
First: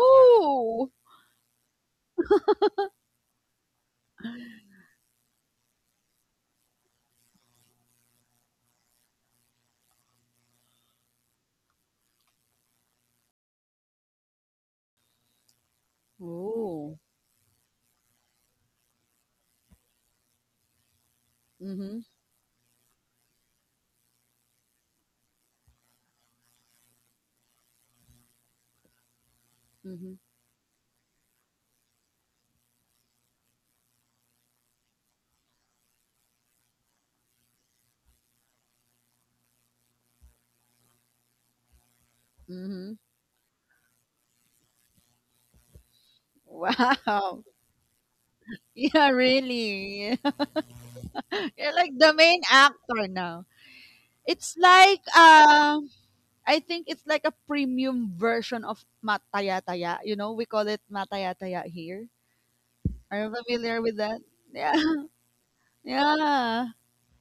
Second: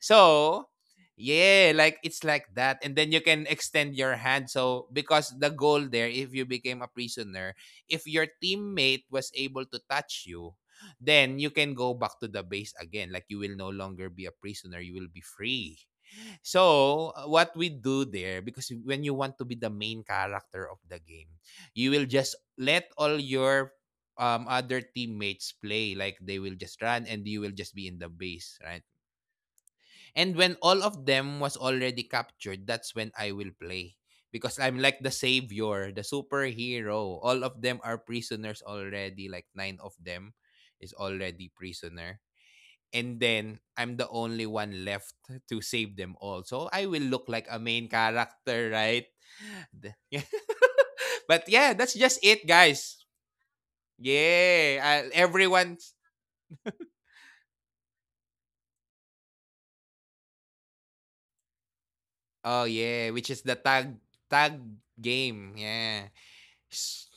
So, yeah, like it's like that. And then you can extend your hand. So, because the goal there, if you became a prisoner, if your teammate was able to touch you, then you can go back to the base again. Like, you will no longer be a prisoner, you will be free.
Oh.
So, what we do there, because when you want to be the main character of the game, you
Mhm.
will just let all your other teammates play. Like, they will just run and you will just be in the base, right?
Mhm.
And when all of them was already captured, that's when I will play. Because I'm like the savior, the superhero. All of them are prisoners already. Like, nine of them is already prisoner,
Mhm.
and then I'm the only one left to save them all. So I will look like
Wow. [laughs]
a main character, right?
Yeah,
[laughs]
really.
Yeah.
[laughs]
But yeah,
You're like
that's
the
just
main
it, guys.
actor now. It's like
Yeah, everyone's.
I think it's like a premium version of matayataya. You know, we call it matayataya here.
Oh yeah,
Are
which
you
is the
familiar with
tag
that?
tag
Yeah. [laughs]
game. Yeah.
Yeah.
S-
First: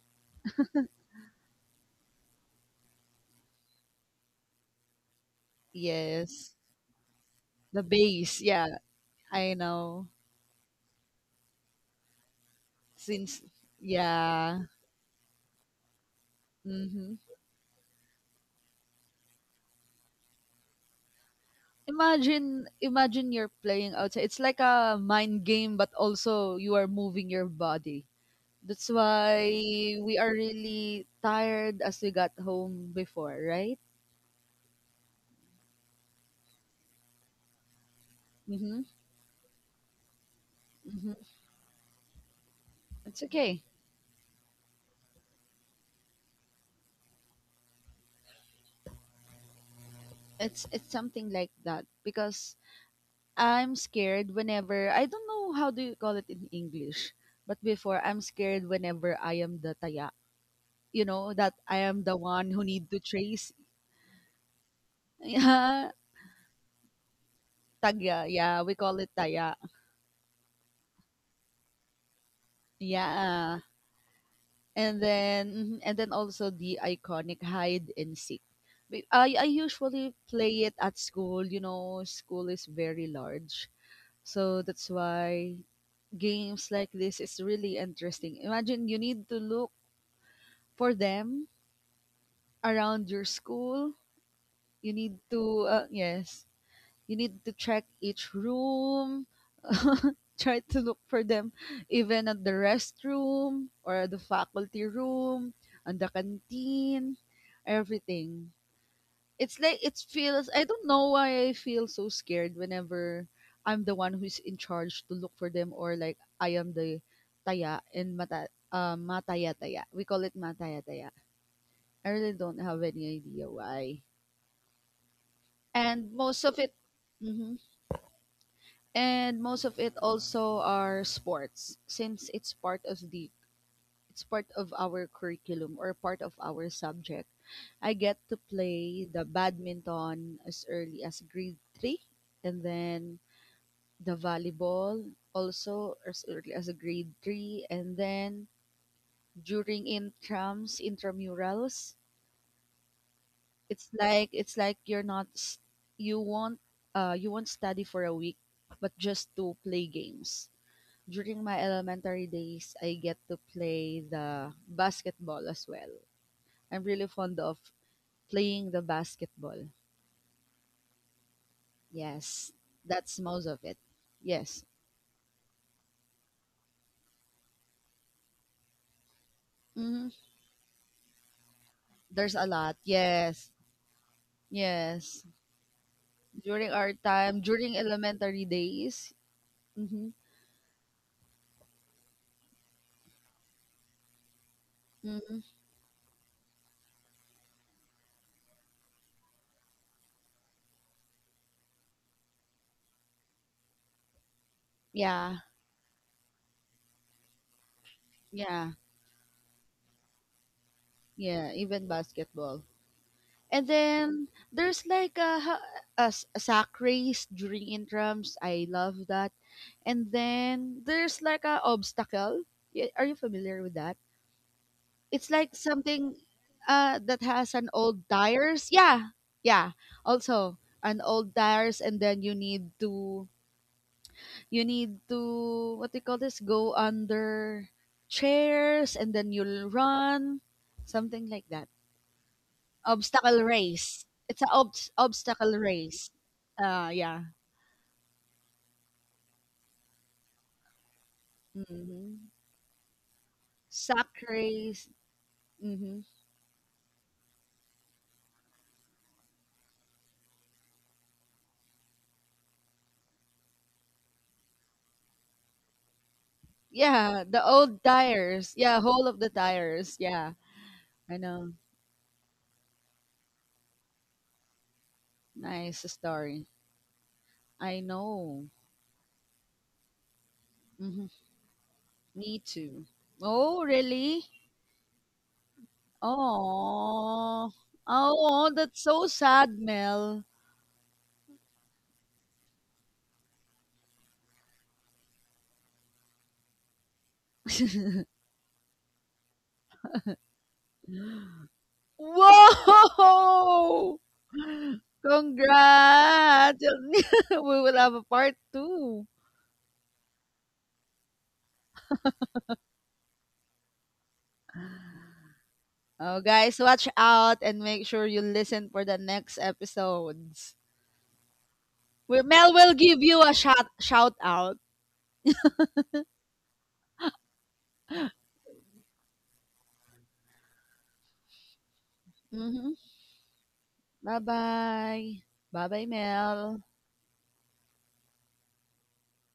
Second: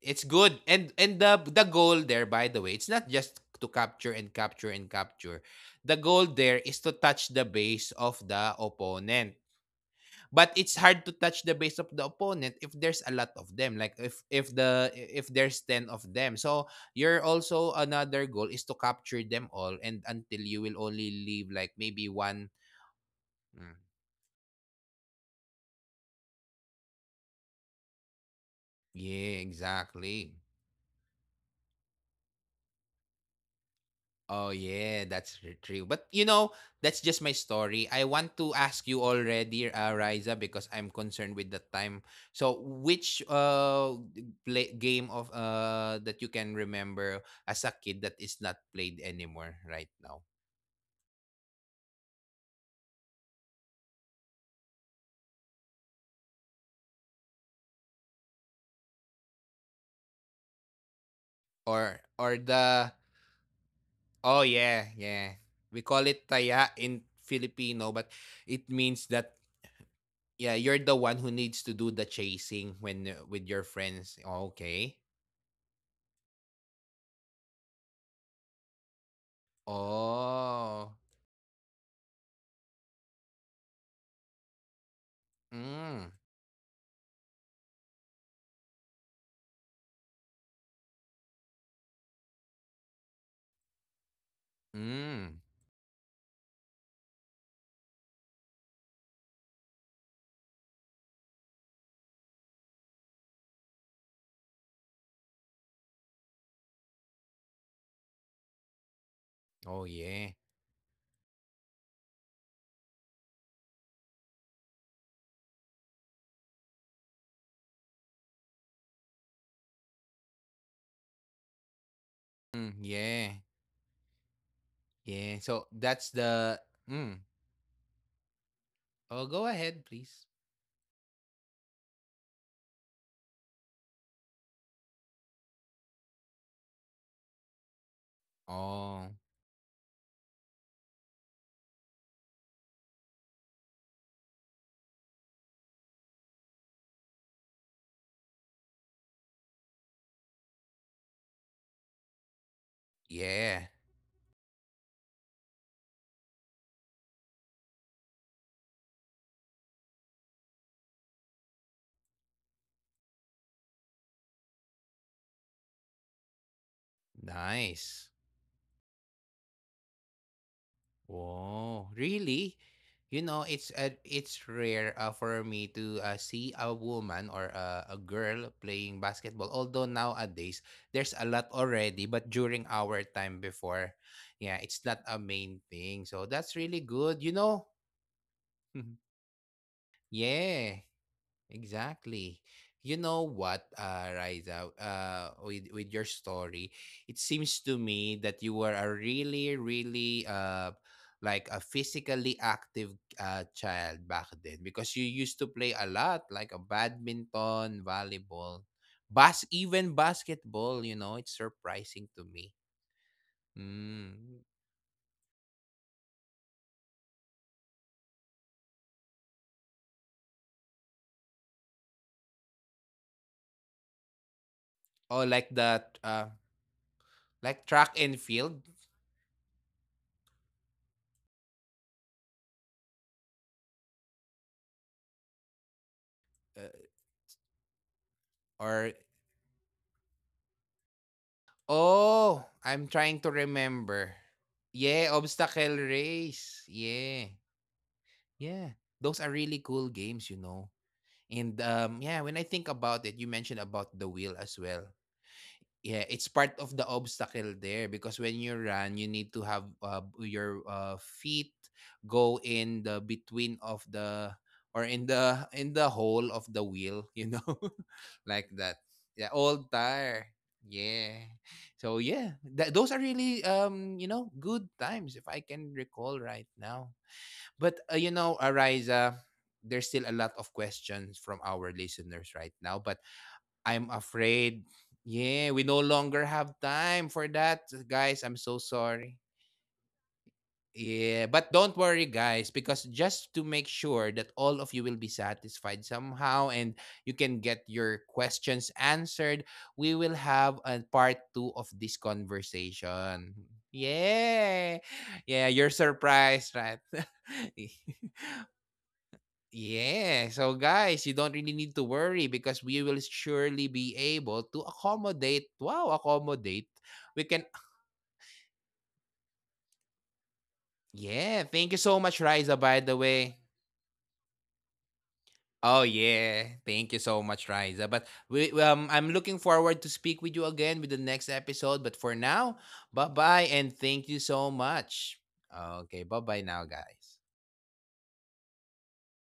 It's good. And the goal there, by the way, it's not just to capture and capture and capture. The goal
Yes.
there is to touch the
The
base of
base.
the
Yeah,
opponent.
I know.
But it's hard to touch the base of the opponent if there's a lot
Since
of them, like,
yeah.
if there's ten of them, so
Mhm.
you're also, another goal is to capture them all, and until you will only leave like maybe one.
Imagine you're
Mm,
playing outside. It's like a mind game, but also you are moving your body. That's
yeah,
why we are
exactly.
really tired as we got home before, right?
Oh yeah, that's true. But you know, that's just my story. I want to
Mhm.
ask you already, Riza, because I'm
Mhm.
concerned with the time. So,
It's
which
okay.
game of that you can remember as a kid that is not played anymore right now,
It's something like that because I'm scared whenever I don't know how do you call it in English, but before I'm scared whenever I am the taya. You know that I am the
or
one who need
the.
to trace.
Oh yeah,
[laughs]
yeah, we
Yeah,
call it taya in Filipino, but
tagya. Yeah, we
it
call it
means that,
taya.
yeah, you're the one who needs to do the chasing when, with
Yeah,
your friends.
and
Okay.
then mhm, and then also the iconic hide and seek. I usually play it at
Oh.
school. You know, school is very large, so that's why
Mm,
games like this is really interesting. Imagine you need to look for them around your school. You need to
mm.
yes, you need to check each room, [laughs] try to look for them, even at the restroom or the faculty room, on the canteen, everything. It's like
Oh
it
yeah.
feels I don't know why I feel so scared whenever I'm the one who's in charge to look for them, or like I am the taya and mataya taya. We call it mataya taya. I really don't have
Mm,
any
yeah.
idea why.
Yeah. So
And
that's
most of
the
it.
mm.
Mhm.
Oh,
And
go
most of it
ahead, please.
also are sports, since it's part of the it's part of our curriculum or part of our subject. I get to play
Oh,
the badminton as early as grade 3, and then the volleyball also as early as grade 3, and then during intrams intramurals,
yeah.
it's like you're not s- you won't you won't study for a week but just to play games. During my elementary days, I get to play the basketball as well. I'm really fond of
Nice.
playing the basketball.
Whoa.
Yes,
Really?
that's
You
most
know,
of it.
it's
Yes.
rare, for me to see a woman or a girl playing basketball. Although
hmm
nowadays there's a lot already,
There's
but
a lot.
during our
Yes.
time before, yeah, it's not
Yes.
a main thing. So that's
During our
really good.
time,
You
during
know.
elementary days.
[laughs]
Mm-hmm.
Yeah. Exactly. You know what, Riza,
Mm-hmm.
with your story, it seems to me that you were a really, really, like a physically active child back then, because you
Yeah.
used to play a lot, like a badminton,
Yeah.
volleyball, bas even basketball. It's
Yeah. Even
surprising to
basketball.
me.
And then
Mm.
there's like a, a sack race during intrams. I love that. And then there's like a obstacle. Are you familiar with that? It's
Oh,
like
like that,
something that has an
like
old
track and
tires.
field,
Yeah. Yeah. Also an old tires, and then you need to what do you call this? Go
uh,
under chairs
or.
and then you'll run. Something like that.
Oh, I'm trying
Obstacle
to
race.
remember.
It's an
Yeah,
obstacle
obstacle
race.
race.
Yeah.
Yeah. Yeah. Those are really cool games, you know. And
Mm-hmm.
yeah, when I think about it, you mentioned
Sack
about the wheel
race.
as well.
Mm-hmm.
Yeah, it's part of the obstacle there because when you run, you need to have your feet go in the between of the, or in the hole of the
Yeah, the
wheel, you
old
know, [laughs]
tires. Yeah,
like
whole of the
that. Yeah,
tires.
old
Yeah,
tire.
I know.
Yeah. So yeah, those are really good times if
Nice
I can
story.
recall right now.
I
But
know.
Ariza, there's still a lot of
Mhm.
questions from our
Me
listeners
too.
right now, but
Oh, really?
I'm afraid. Yeah, we no longer have
Oh.
time for that.
Oh,
Guys,
that's
I'm so
so sad,
sorry.
Mel.
Yeah, but don't worry, guys, because just to make sure that all of you will be satisfied somehow and you can get your questions answered, we will have a part
[gasps]
two of this conversation.
Whoa!
Yeah. Yeah, you're
Congrats!
surprised, right?
[laughs] we will have a
[laughs]
part two.
Yeah. So guys, you don't really need to worry because we will surely be able to accommodate. Wow,
Oh, guys,
accommodate.
watch
We
out
can.
and make sure you listen for the next episodes.
Yeah, thank you so
We,
much,
Mel
Riza,
will
by
give
the
you a
way.
shout out.
Oh yeah, thank you so much, Riza. But we I'm looking forward to speak with you again with the next episode, but for now,
hmm
bye-bye and
Bye
thank you so
bye.
much.
Bye bye,
Okay, bye-bye
Mel.
now, guys.